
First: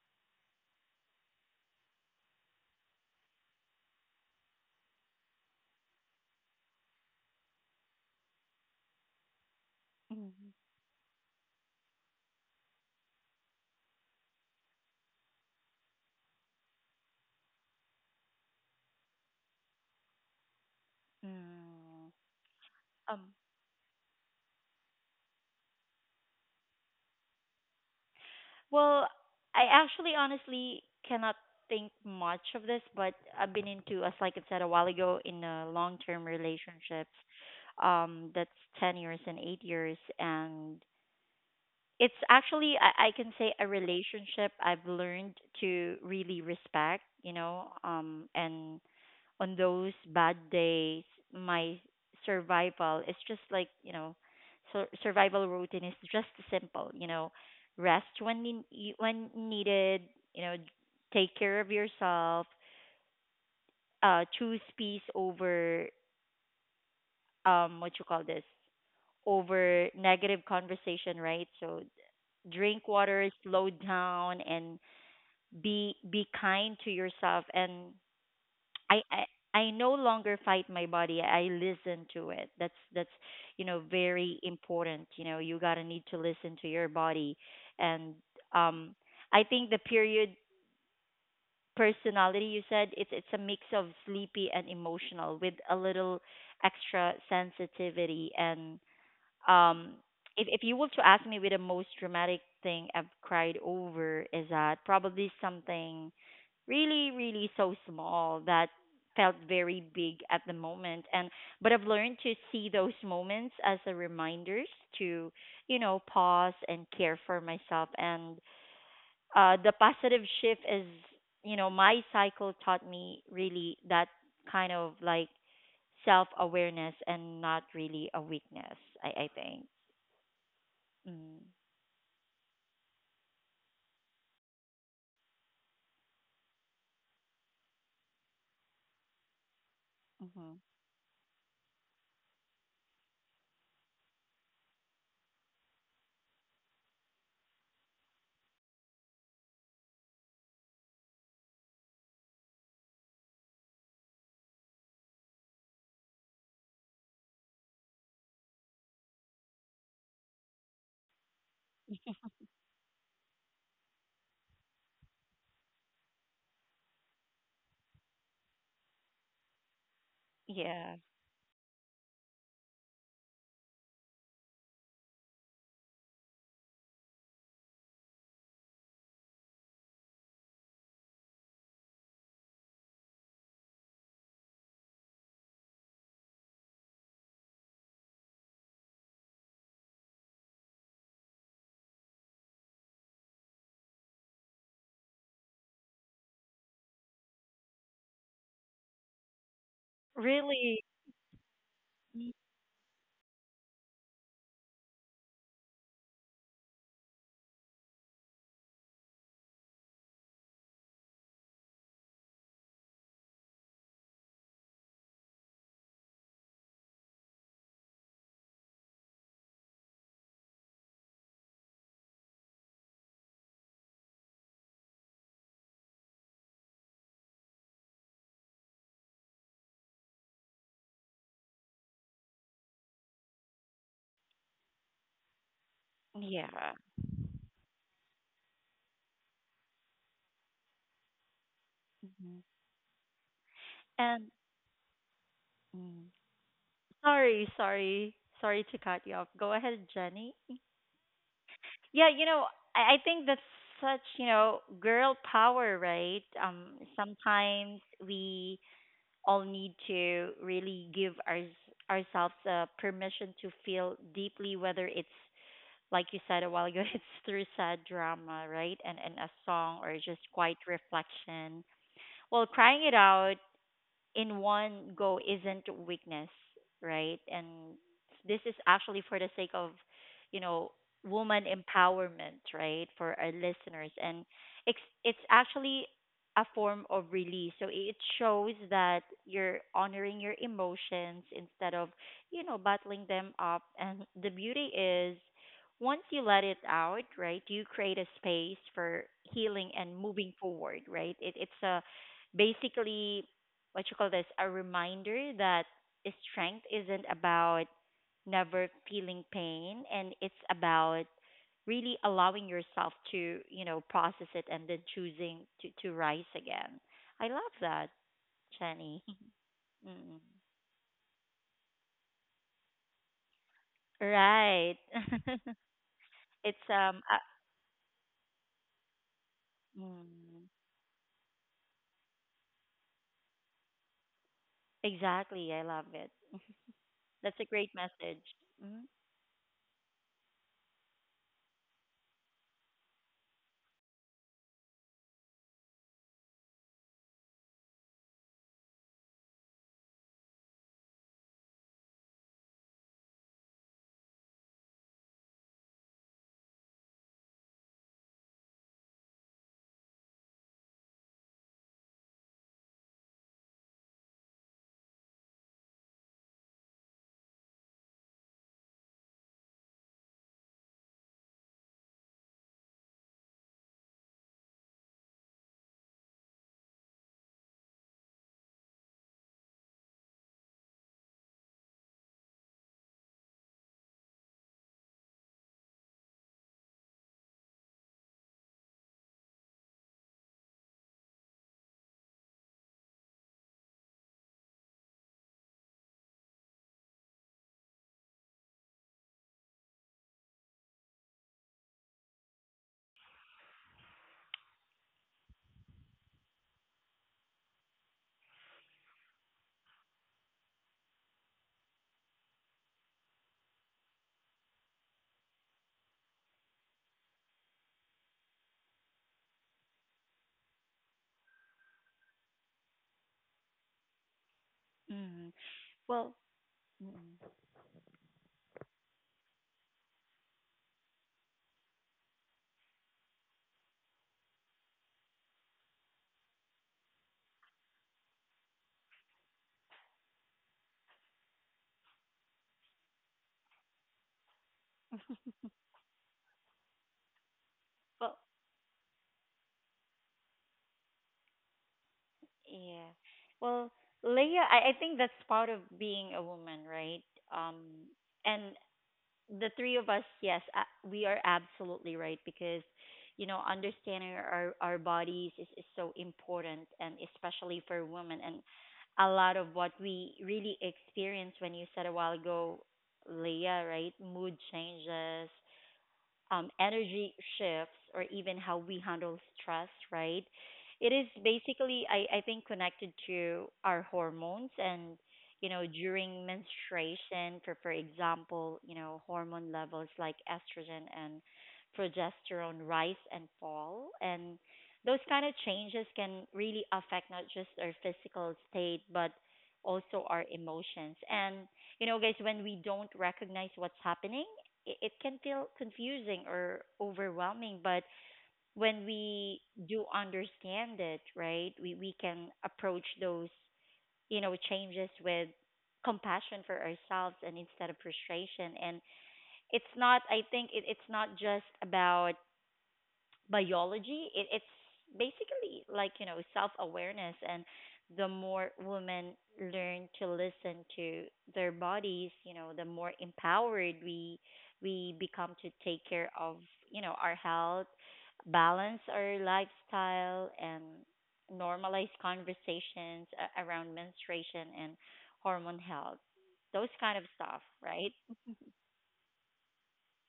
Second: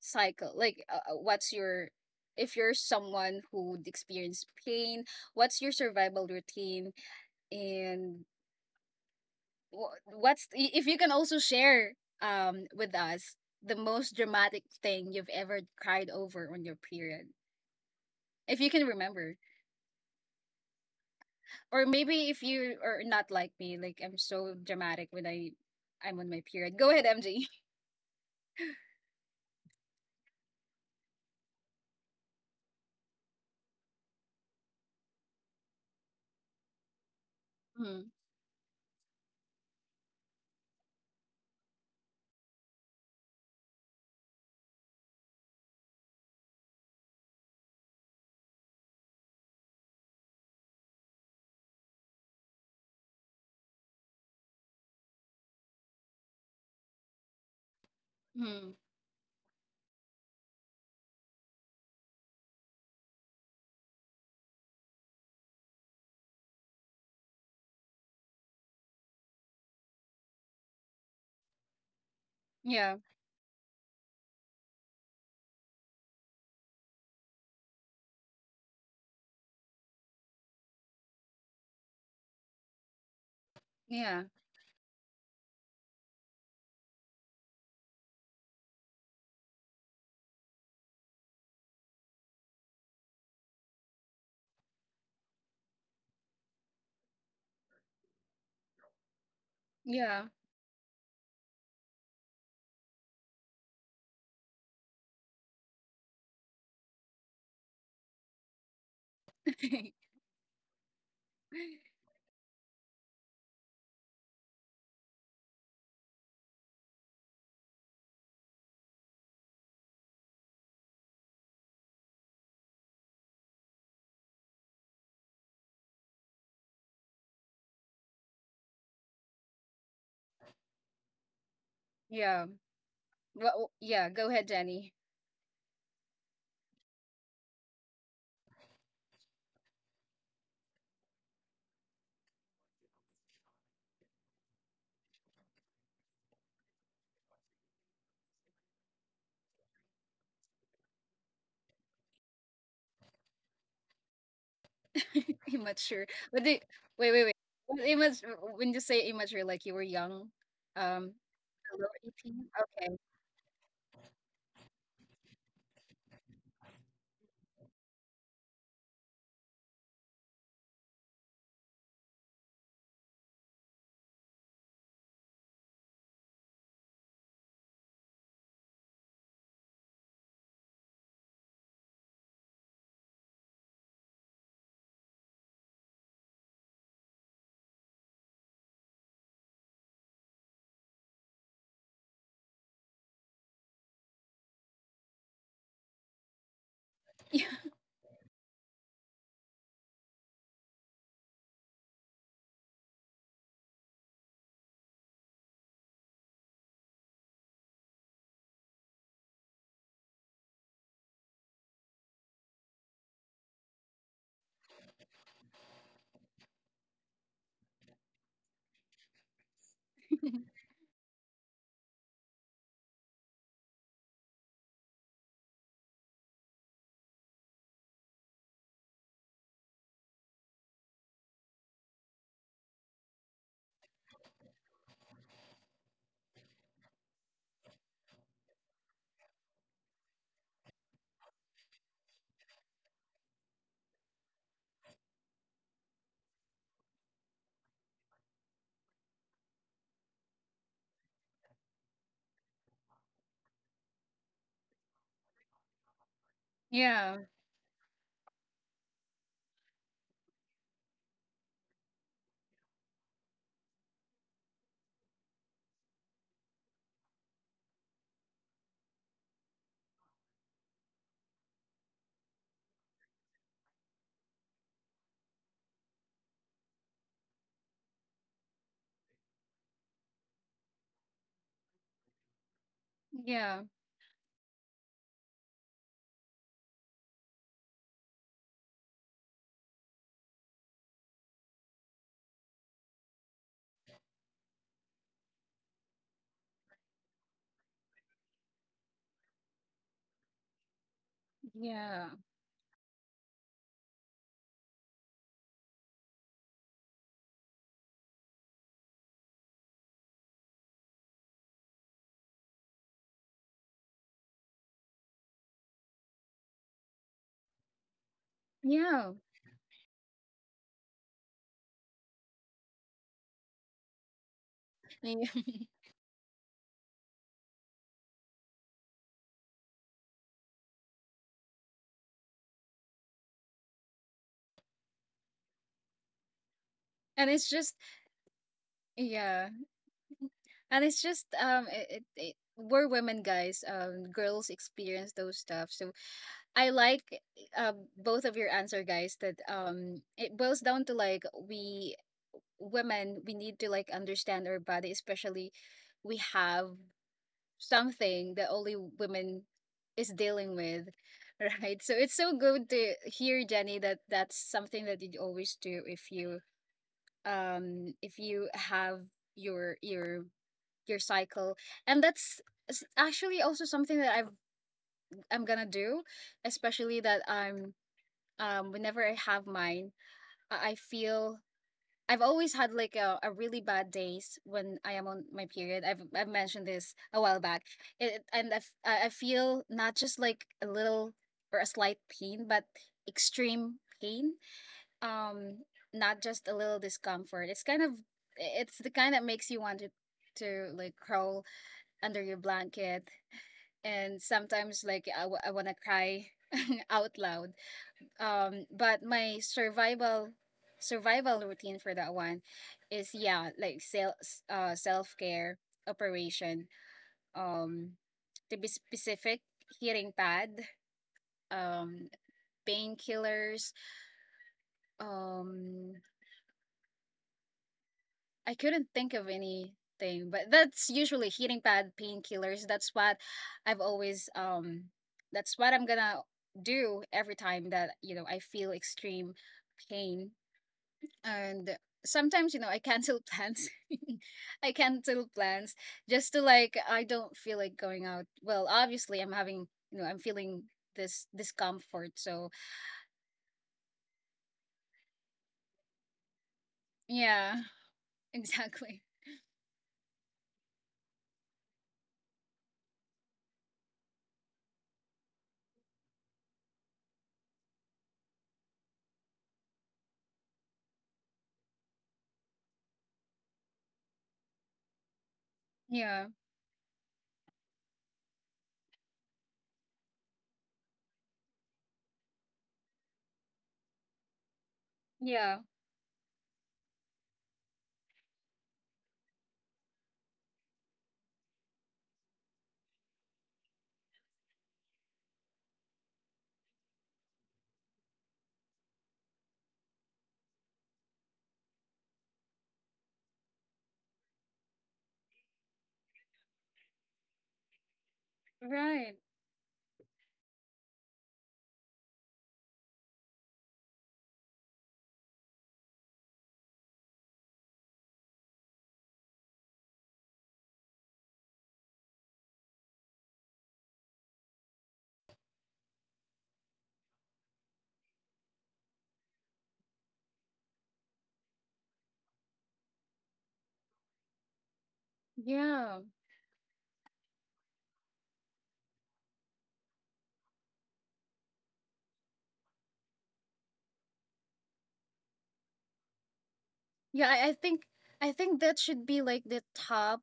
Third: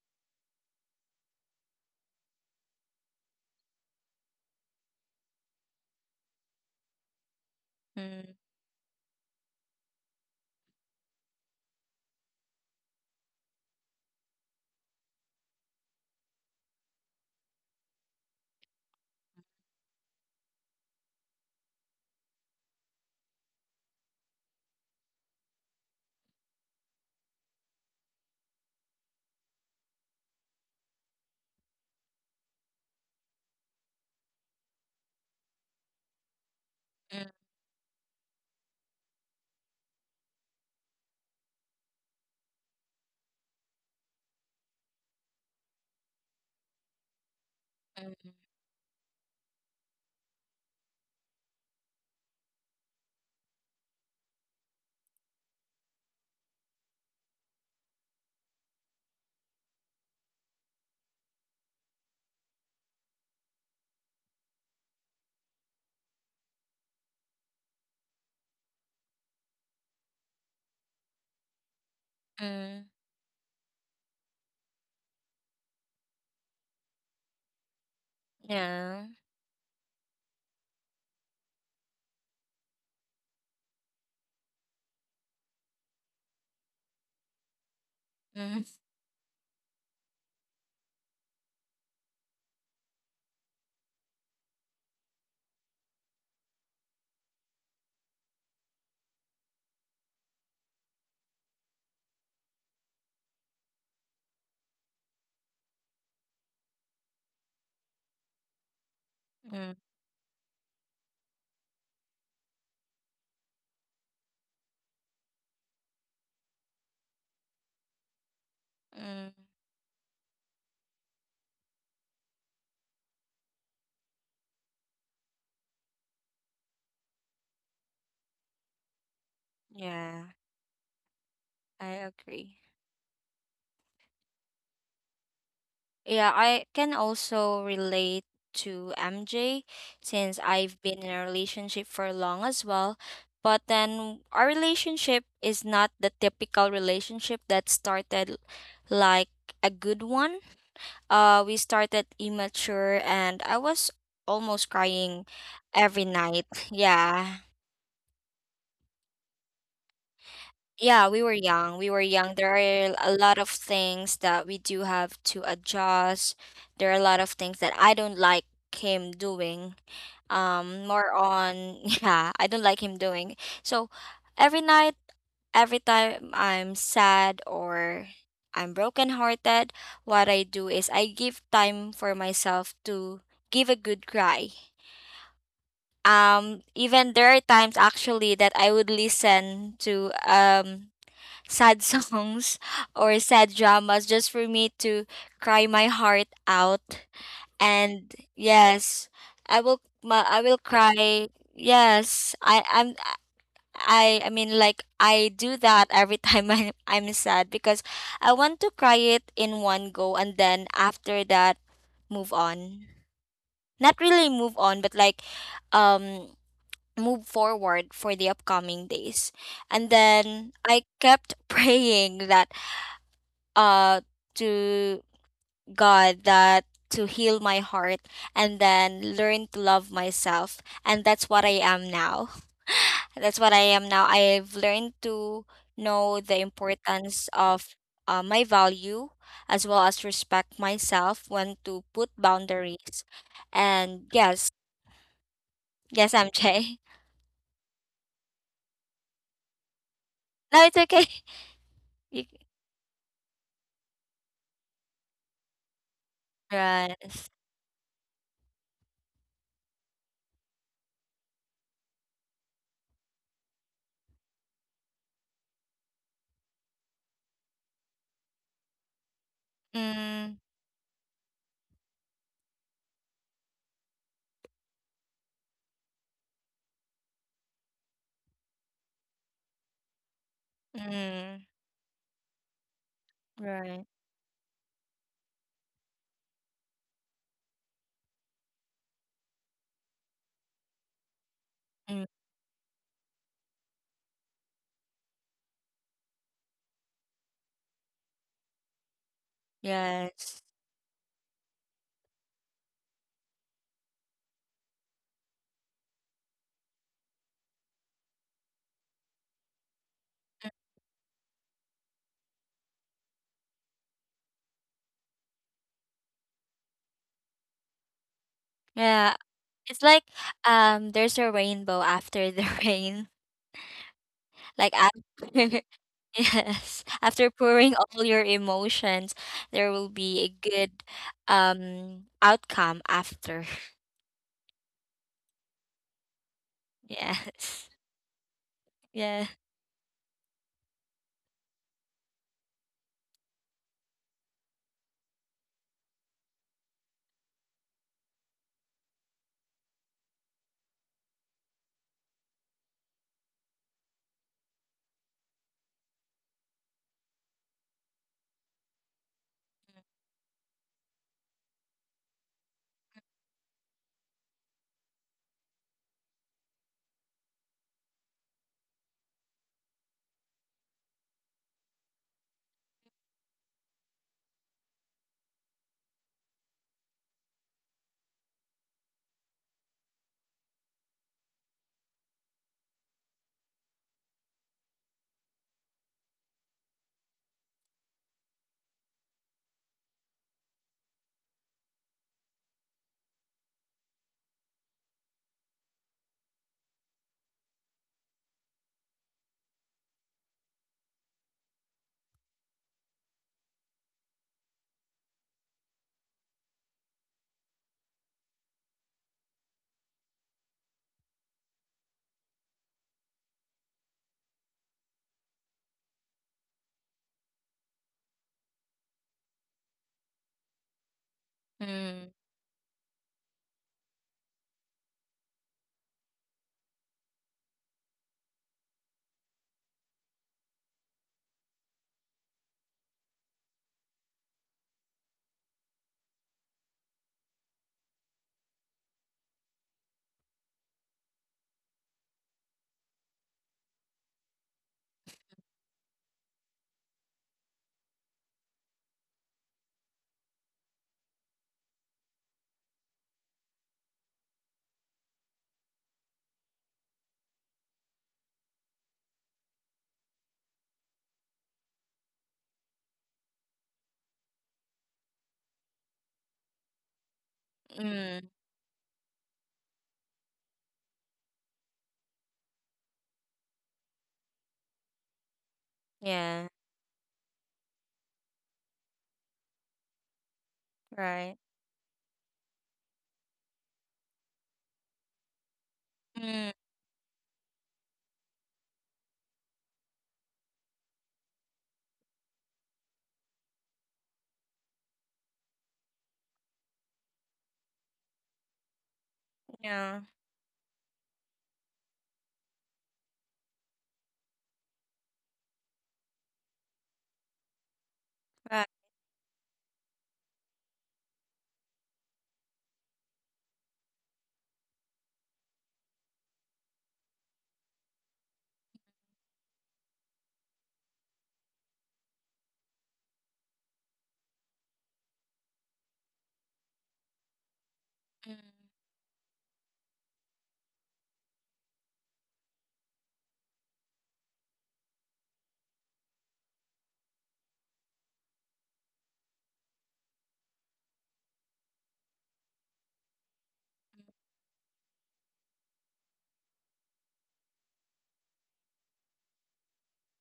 A: cycle? Like, what's your, if you're someone who would experience pain, what's your survival routine? And
B: mm,
C: Mhm.
A: what's, if you can also share with us the most dramatic thing you've ever cried over on your period, if you can remember. Or
C: Mm.
A: maybe, if you are
C: Um,
A: not like me, like, I'm so dramatic when I, I'm on my period. Go ahead, MG.
C: well, I actually honestly cannot think much of this, but I've been into, as like I said a while ago, in long-term relationships.
B: mm,
A: Mm
C: That's 10 years and 8 years, and it's actually, I can say a relationship I've learned to really respect, you know, um,
B: mm,
C: and on those bad days my survival is just like, you know, survival routine is just simple, you know, rest when
A: hmm.
C: when needed, you know, take care of yourself, uh, choose peace over, um, what you call this, over negative conversation, right? So
A: [laughs]
B: mm.
C: drink
A: Yeah,
C: water, slow down, and be kind to yourself. And
B: Yeah.
C: I no longer fight my body. I listen to it. That's you know
A: yeah,
C: very important. You know you gotta need to listen to your body, and
B: Mm,
C: um I think the period personality you said it's a mix of sleepy and emotional with a little extra sensitivity, and um
A: yeah.
C: if you were to ask me with the most dramatic thing I've cried over is that probably something really so small that felt
B: mm,
C: very
A: [laughs]
C: big at the moment, and but I've learned to see those moments as a reminders to you know pause and care for myself. And
B: mm.
C: the positive shift is, you know, my cycle taught me really that kind of like self awareness and not really a weakness, I think.
B: Yeah,
C: Mm.
B: I
A: Yeah,
B: agree.
A: well, yeah, go ahead, Jenny.
B: Yeah, I can also relate to MJ since
C: hmm
B: I've been in a relationship for long as well. But then our relationship is not the typical relationship that started like a good one. We started immature and I was almost crying
A: [laughs]
B: every
A: Immature? But
B: night.
A: the,
B: [laughs]
A: wait, wait, wait.
B: Yeah.
A: Well, immature, when you say immature, like, you were young,
B: Yeah,
A: um
B: we were young.
A: below
B: We were young.
A: 18,
B: There
A: okay?
B: are a lot of things that we do have to adjust. There are a lot of things that I don't like him doing.
C: Yeah,
B: More on, [laughs] yeah, I don't like him doing. So every night, every time I'm sad or I'm brokenhearted, what I do is I give time for myself to give a good cry. Even there are times actually that I would listen to sad songs [laughs] or sad dramas just for me to cry my heart out.
A: [laughs]
B: And yes, I will
C: really.
B: cry. Yes, I mean like I do that every time [laughs] I I'm sad because I want to cry it in one go and then after that move on. Not really move on, but like um move forward for the upcoming days. And then I kept [laughs] praying that uh to God that to heal my heart and then learn to love myself, and that's what I am now. That's what I am now. I've learned to know the
C: Yeah.
B: importance of my value as well as respect myself when to put
C: hmm
B: boundaries. And
C: And
B: yes,
C: mm,
B: yes, I'm Jay. [laughs]
C: sorry, sorry, sorry to cut you off. Go ahead, Jenny.
B: No, it's okay.
C: Yeah, you
B: You c-
C: know, I think that's such, you know, girl power, right?
A: Yeah.
B: Right.
C: Sometimes we all need to really give ourselves permission to feel deeply, whether it's like you said [laughs] a while ago, [laughs] it's through sad drama, right? And a song or just
B: Mm,
C: quiet reflection. While crying it out in one go isn't weakness, right? And this is actually for the sake of, you know, woman
B: mm,
C: empowerment, right, for our
A: Yeah,
B: right.
C: listeners. And it's actually a form of release. So it shows that you're honoring your emotions instead of,
B: Mm,
C: you know, bottling them up. And the beauty is once you let it out, right, you create a space for healing and moving
B: yes.
C: forward, right? It's a
A: yeah,
C: basically what you call this a reminder that strength isn't about never feeling pain, and it's about really allowing yourself to you know process it and then choosing to rise again. I love that, Jenny.
B: Yeah,
A: yeah.
B: it's
C: [laughs]
B: like
C: Mm.
B: there's a rainbow after the [laughs] rain.
C: Right.
B: Like
C: [laughs]
B: after
A: [laughs]
B: [laughs]
C: It's
B: yes, after pouring all your emotions, there will be a
C: mm,
B: good outcome after. [laughs]
C: exactly, I love it.
A: and
C: That's a
A: it's
B: Yes.
C: great
A: just
C: message. Mm-hmm.
B: Yeah.
A: yeah, and it's just it, we're women, guys. Girls experience those stuff. So I like, both of your answer, guys. That, it boils down to like, we women, we need to like understand our body, especially we have something that only women is dealing with. [laughs] Right, so it's so good to hear, Jenny, that that's something that you always do if you, if you have your, your cycle. And that's, actually also something that I've, I'm gonna do, especially that I'm, whenever I have mine, I feel, I've always had like a really bad days when I am on my period. I've mentioned this a while back, and I I feel not just like a little or a slight pain, but extreme pain, um not just a little discomfort. It's kind of, it's the kind that makes you want to like crawl under your blanket, and sometimes like I want to cry [laughs] out loud. But my survival, survival routine for that one is, yeah, like self, self-care operation. Um, to be specific, hearing pad, um
B: Mm.
A: painkillers,
C: Mm-hmm.
A: um
C: Well, mm,
A: I couldn't think of anything, but that's usually heating pad, painkillers. That's what I've always that's what I'm gonna do every time that, you know, I feel extreme pain. And sometimes, you know, I cancel plans. [laughs] I cancel plans, just to like, I don't feel like going
C: well.
A: out. Well, obviously I'm having, you know, I'm feeling this discomfort. So,
C: Yeah. Well, Leah, I think that's part of being a woman, right?
A: yeah,
C: Um, and
A: [laughs] exactly.
C: the three of us, yes, we are absolutely right because, you know, understanding our bodies is so important, and especially for women.
B: Mm.
C: And a lot of what we really experience when you said a while ago, Leah, right? Mood changes,
A: Yeah.
B: Yeah.
C: energy shifts or even how we handle stress, right? It is
B: Right.
C: basically, I think, connected to our hormones, and, you
A: Yeah.
C: know, during
B: Mm.
C: menstruation, for example, you know, hormone levels like estrogen and progesterone rise and fall. And those kind of changes can really affect not just our physical state, but also
B: Yeah.
C: our emotions. And you know, guys, when we don't recognize what's happening, it can feel confusing or overwhelming. But
B: Right.
C: when
A: Right.
C: we do understand it, right, we can approach those, you know, changes with compassion for ourselves and instead of frustration. And it's not, I think it's not just about biology, it's basically like you know self awareness, and the more
B: Mm.
C: women learn to listen to their bodies, you know the more empowered we become to take
A: Yeah.
C: care of, you know, our health, balance our lifestyle, and normalize conversations around menstruation and hormone health, those kind of
A: Yeah, I, I
C: stuff,
A: think
C: right?
A: I think that should be like the top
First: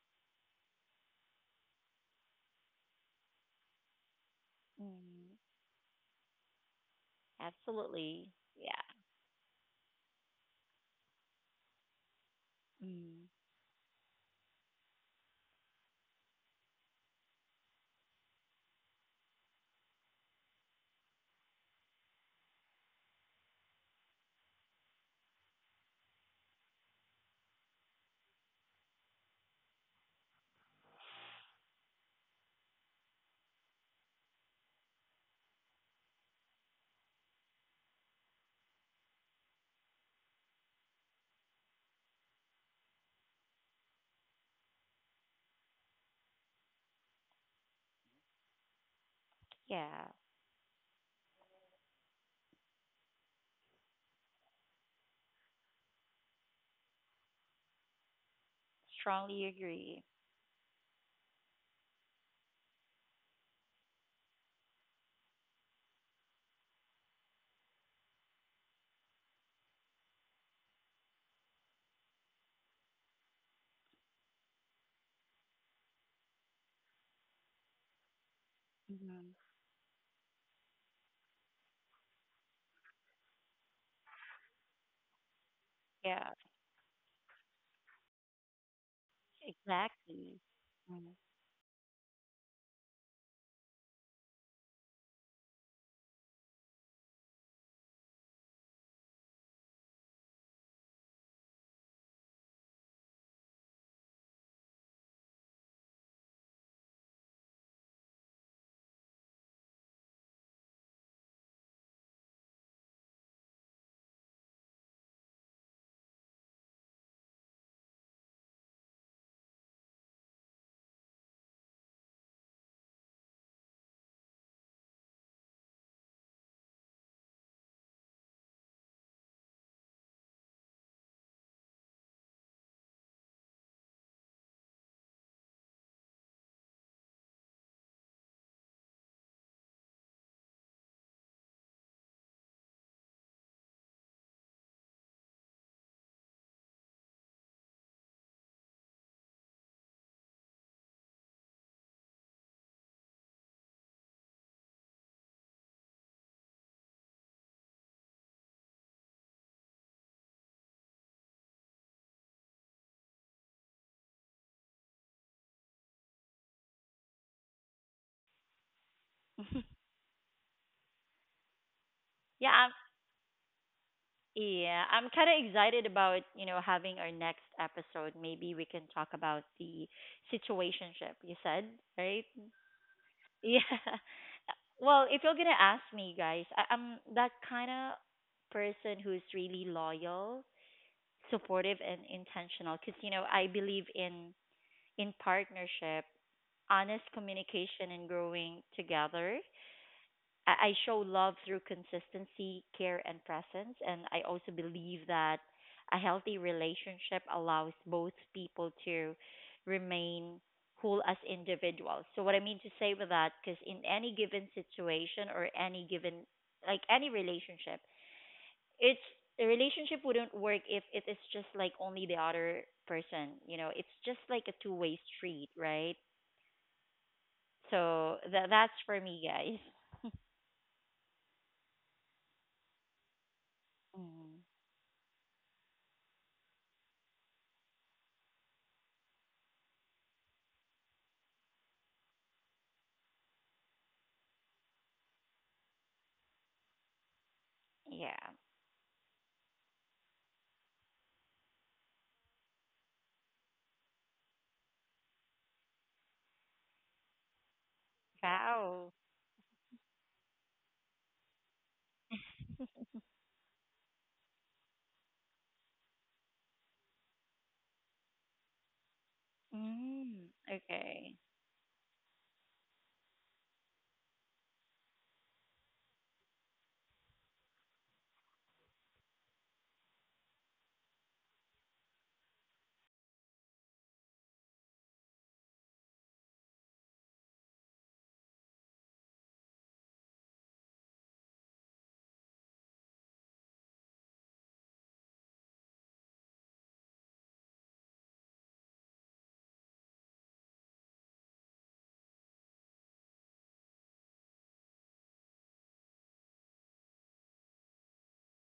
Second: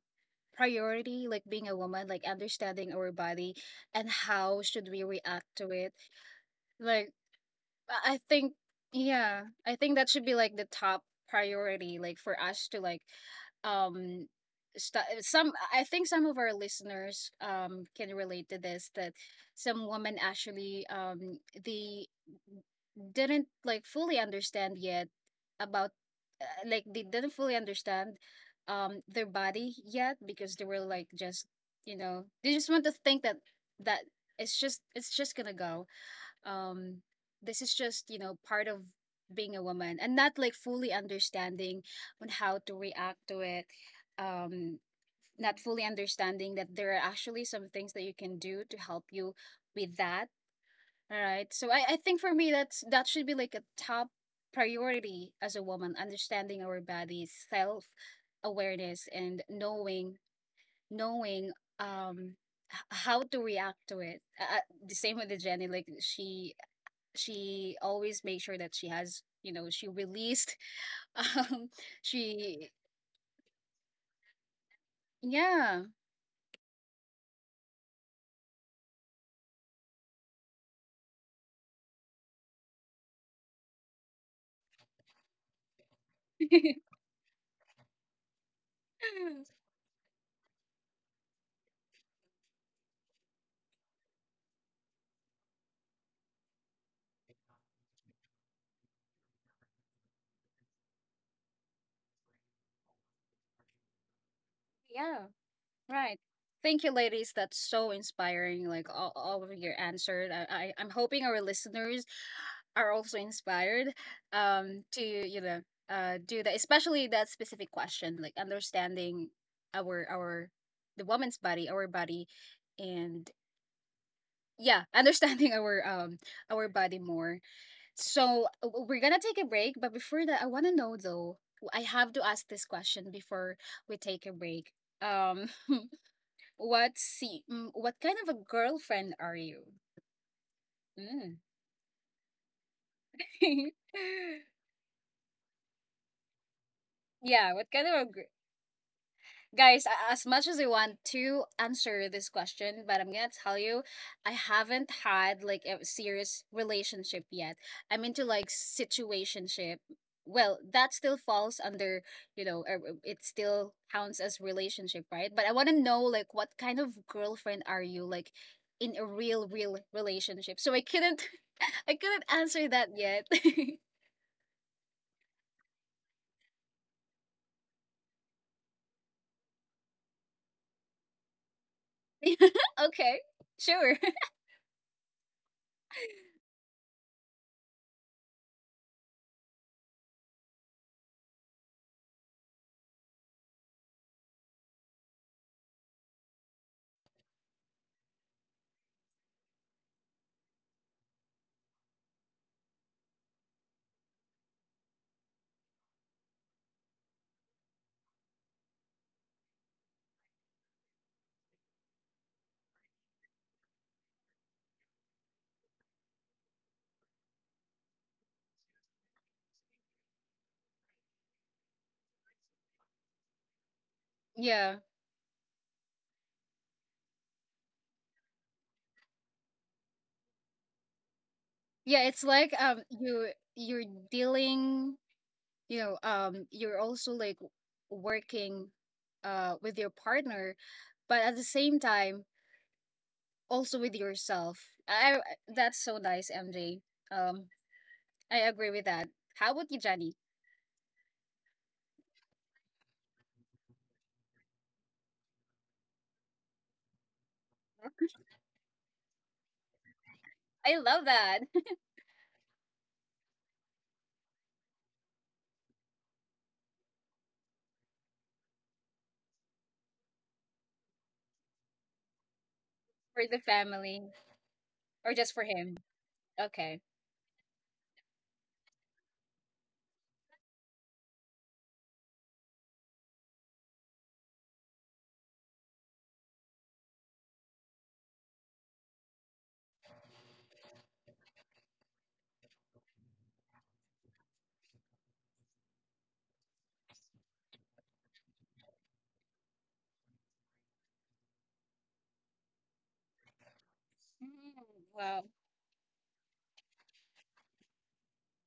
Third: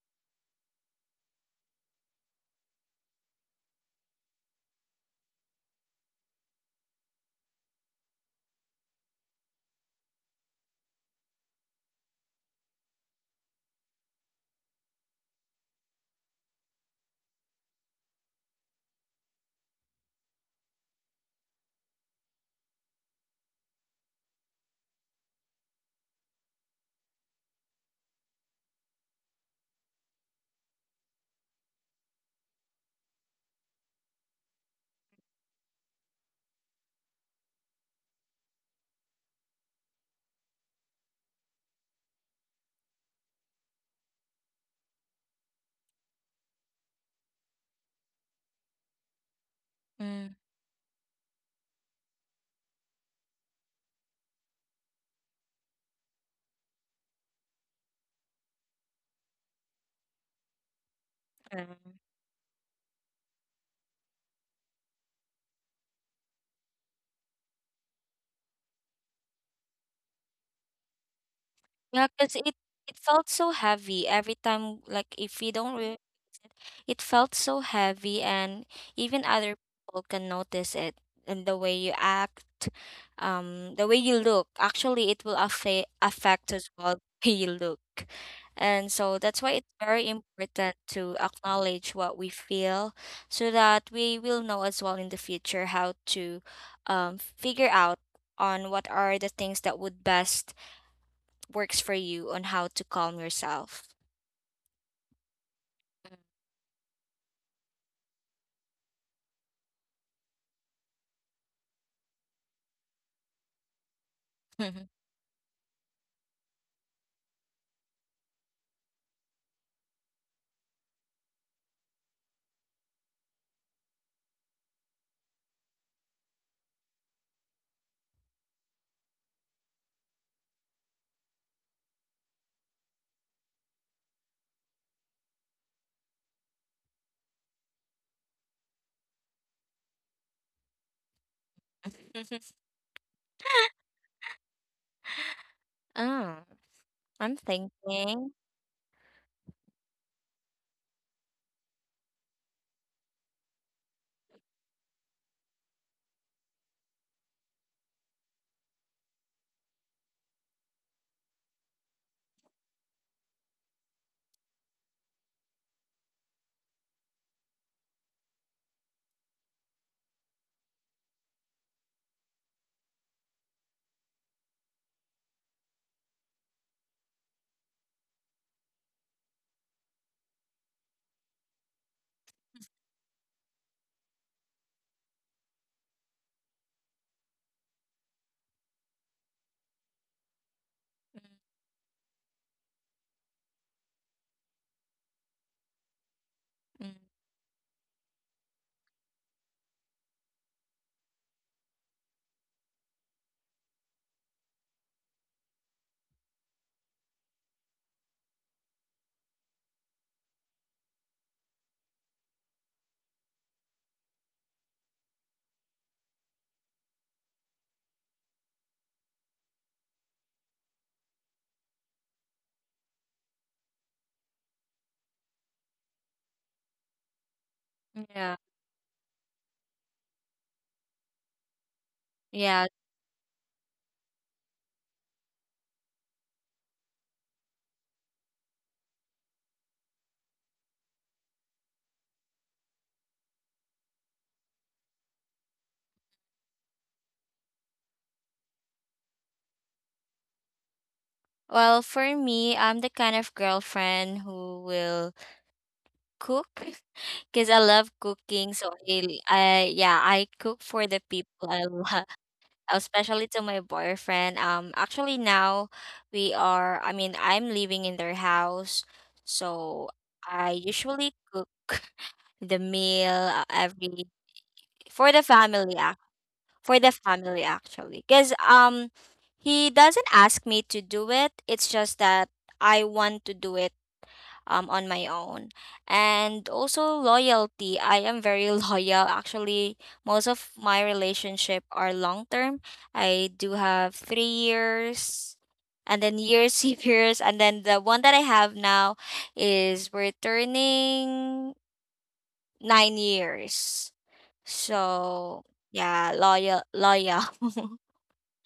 A: priority, like, being a woman, like understanding our body and how should we
C: Mm,
A: react to it. Like, I
C: absolutely.
A: think,
C: Yeah.
A: yeah, I think that should be like the top priority, like, for us to like,
C: Mm,
A: um some, I think some of our listeners can relate to this, that some women actually, they didn't like fully understand yet about, like, they didn't fully understand their body yet, because they were like, just, you know, they just want to think that, that it's just, it's just gonna go, um this is just, you know, part of being a woman, and not like fully understanding on how to react to it, um not fully understanding that there are actually some things that you can do to help you with
C: yeah.
A: that.
B: Mm.
A: All right, so I think for me, that's, that should be like a top priority as a woman, understanding our bodies, self awareness, and
C: Strongly agree.
A: knowing, knowing
B: Yeah.
A: um h- how to react to it. The same with the Jenny, like, she always makes sure that she has, you know, she released [laughs] um
B: Yeah, because it
A: she,
B: it felt so heavy every time. Like if you don't
A: yeah.
B: really, it felt so heavy, and even other people can notice it and the way you act, the way you look. Actually, it will
C: Yeah,
B: affect as well [laughs] the way you look, and so that's why it's
A: [laughs]
B: very
C: exactly.
B: important to acknowledge what we feel, so that we will know as well in the future how to, figure out on what are the things that would best works for you on how to calm yourself?
A: Yeah, right. Thank you, ladies. That's so inspiring. Like, all of your answers. I I'm hoping our listeners are also inspired
B: Mm.
A: to, you know, do that, especially that specific question, like, understanding our, the woman's body, our body. And, yeah, understanding [laughs] our, our body more. So, we're gonna take a break, but before that, I wanna know though, I have to ask this question before we take a break. Um, [laughs] what kind of a girlfriend are you? Mm.
B: [laughs]
A: [laughs]
B: Oh, I'm
A: Yeah, what kind of a
B: thinking.
A: guys, as much as I want to answer this question, but I'm gonna tell you, I haven't had like a serious relationship yet. I'm into like situationship. Well, that still falls under, you know, it still counts as relationship, right? But I want to know, like, what kind of girlfriend are you, like, in a real, real relationship? So I couldn't, [laughs] I couldn't
C: Yeah, I'm,
A: answer that yet. [laughs]
C: yeah, I'm kind of excited about, you know, having our next episode. Maybe we can talk about the situationship you said, right?
A: Okay,
C: Yeah. [laughs]
A: sure. [laughs]
C: Well, if you're going to ask me, guys, I'm that kind of person who's really loyal, supportive, and intentional because, you know, I believe in partnership,
B: Mm,
C: honest communication, and growing together. I show love through consistency, care, and presence. And I also believe that a healthy relationship allows both people to remain whole as individuals. So, what I mean to say with that, because in any given situation or any given, like any relationship, it's the relationship wouldn't work if it is just like only the other person. You know, it's just like a two
A: Yeah.
C: way street, right?
B: mm,
C: So,
B: yeah.
C: that's for me, guys.
A: Yeah, it's like,
B: Yeah.
A: um, you, you're
C: Mm.
A: dealing, you know, um, you're also like working with your partner, but at the same time, also with yourself. I I- that's so nice, MJ. Um,
C: Yeah.
A: I agree with that. How about you, Johnny?
B: Well, for me, I'm the kind of girlfriend who will cook [laughs] because I love cooking. So
C: Wow.
B: I, yeah, I cook
A: I
B: for
A: love
B: the
A: that.
B: people I love, especially to my boyfriend. Actually now we are, I mean, I'm living in their house, so
C: Mm,
B: I
C: okay.
B: usually cook [laughs] the
A: [laughs]
B: meal
A: For the family,
B: every
A: or
B: for the
A: just for him?
B: family,
A: Okay.
B: for the family actually. Because he doesn't ask me to do it. It's just that I want to do it on my own. And also loyalty. I am very [laughs] loyal. Actually, most of my relationship are long term. I do have 3 years and then years [laughs] years and then the one that I have now is we're turning 9 years.
A: Mm, wow.
B: So yeah, loyal.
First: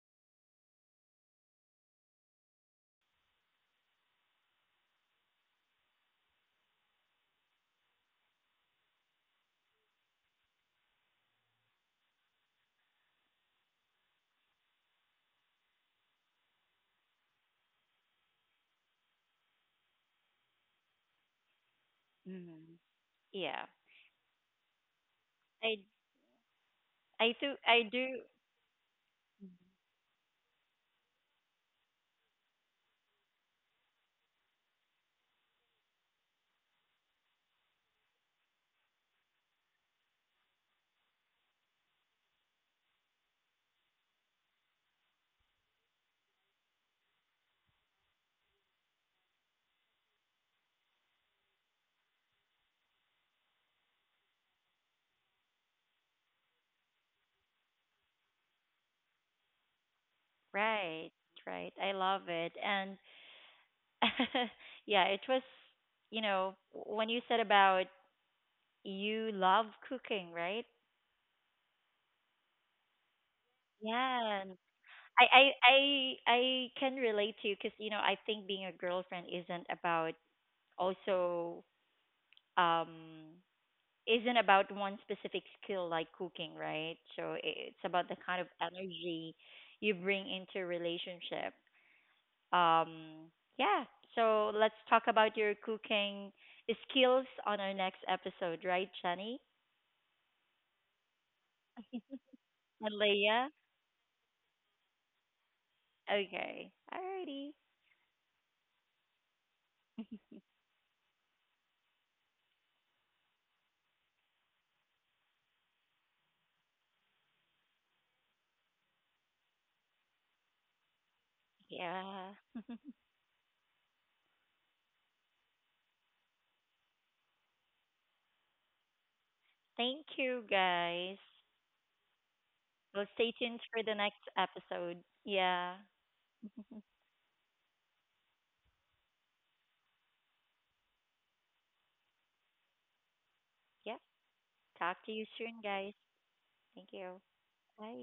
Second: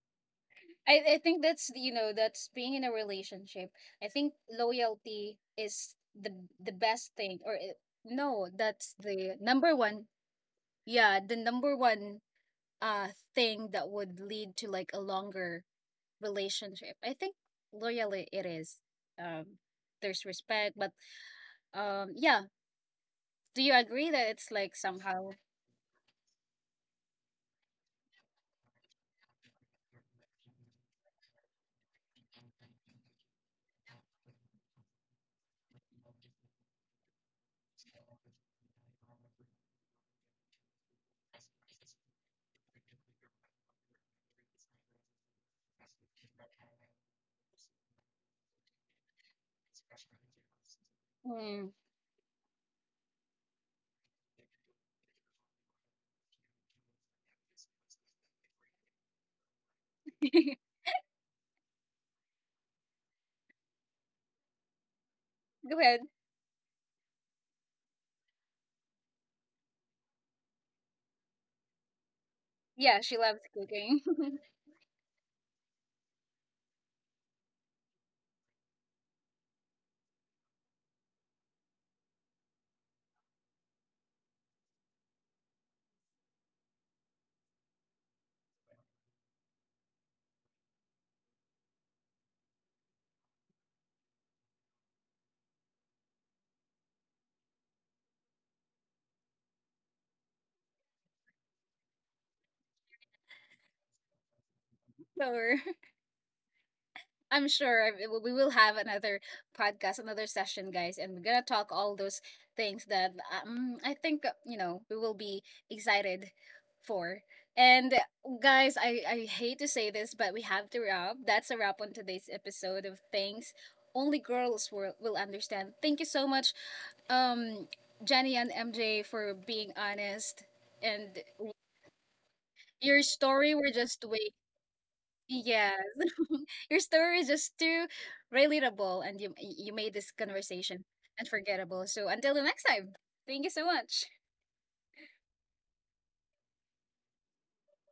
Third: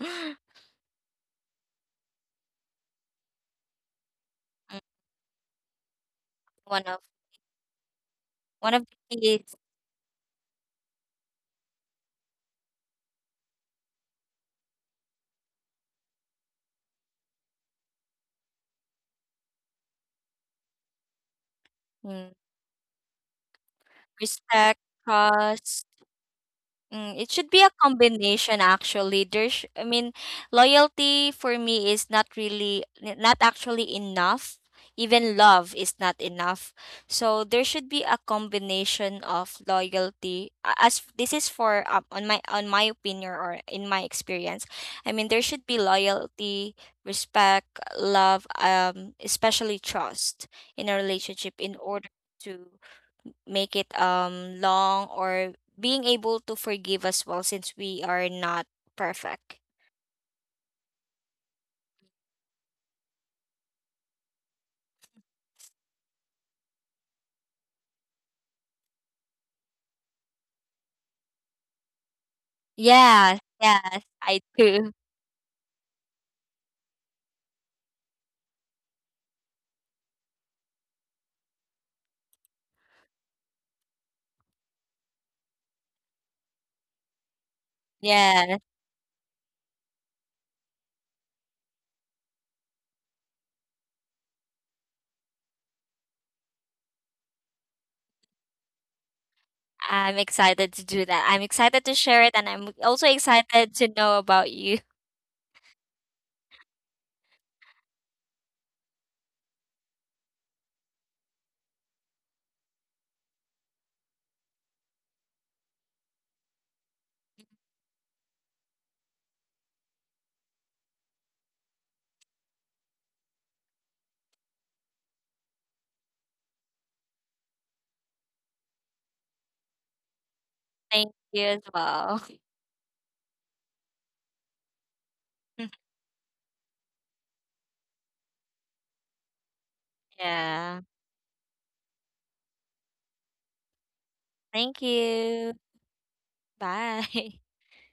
B: [laughs]
A: I think that's, you know, that's being in a relationship. I think
B: Mm,
A: loyalty is the
B: one of
A: best thing, or no,
B: one of
A: that's
B: the
A: the
B: keys.
A: number one. Yeah, the number one uh thing that would lead to like a longer relationship. I think loyalty it is. Um, there's respect, but, um,
B: Mm,
A: yeah,
C: Mm,
A: do
C: yeah.
A: you agree that it's like
B: respect,
A: somehow
C: I
B: trust. Mm,
C: I
B: it should
C: do
B: be a
C: I do
B: combination actually. There's, I mean, loyalty for me is not really, not actually enough. Even love is not enough. So there should be a combination of loyalty. As this is for on my opinion or in my experience, I mean there should be loyalty, respect, love, especially trust in a relationship
A: mm.
B: in order to make it long or being able to forgive as well since we are not perfect.
A: [laughs]
C: right, right. I love it. And [laughs] yeah, it was,
A: Go ahead.
C: you know, when you said about you love cooking, right?
A: Yeah, she
B: Yes,
A: loves cooking.
B: yes,
C: Yeah.
A: [laughs]
B: I
C: And
B: do.
C: I I I can relate to you because you know, I think being a girlfriend isn't about also um isn't about one specific skill like cooking, right? So it's about the kind of
B: Yes,
C: energy you bring into a relationship. Um, yeah. So let's talk about your cooking skills on our next episode, right, Jenny
B: I'm excited to do that. I'm excited to share it, and I'm
C: and
B: also
C: Leah?
B: excited to know about you.
A: Sure.
C: Okay. Alrighty.
A: I'm sure we will have another podcast, another session, guys, and we're gonna talk all those things that, I think, you know, we will be excited for. And, guys, I hate to say this, but we have to wrap. That's a wrap on
C: Yeah.
A: today's episode
C: [laughs]
A: of Things Only Girls Will Understand. Thank you so much, um, Jenny and MJ, for being
C: Thank you,
A: honest,
C: guys.
A: and
B: Thank you as well.
C: Well,
A: your
C: stay tuned
A: story were
C: for the
A: just
C: next
A: way,
C: episode. Yeah.
A: yes.
B: [laughs]
A: [laughs] Your story is just too relatable, and you made this
B: Yeah.
A: conversation unforgettable. So until the next time, thank you so
C: Yeah.
A: much.
B: Thank
C: Talk to you soon,
B: you.
C: guys. Thank you.
B: Bye. [laughs]
C: Bye.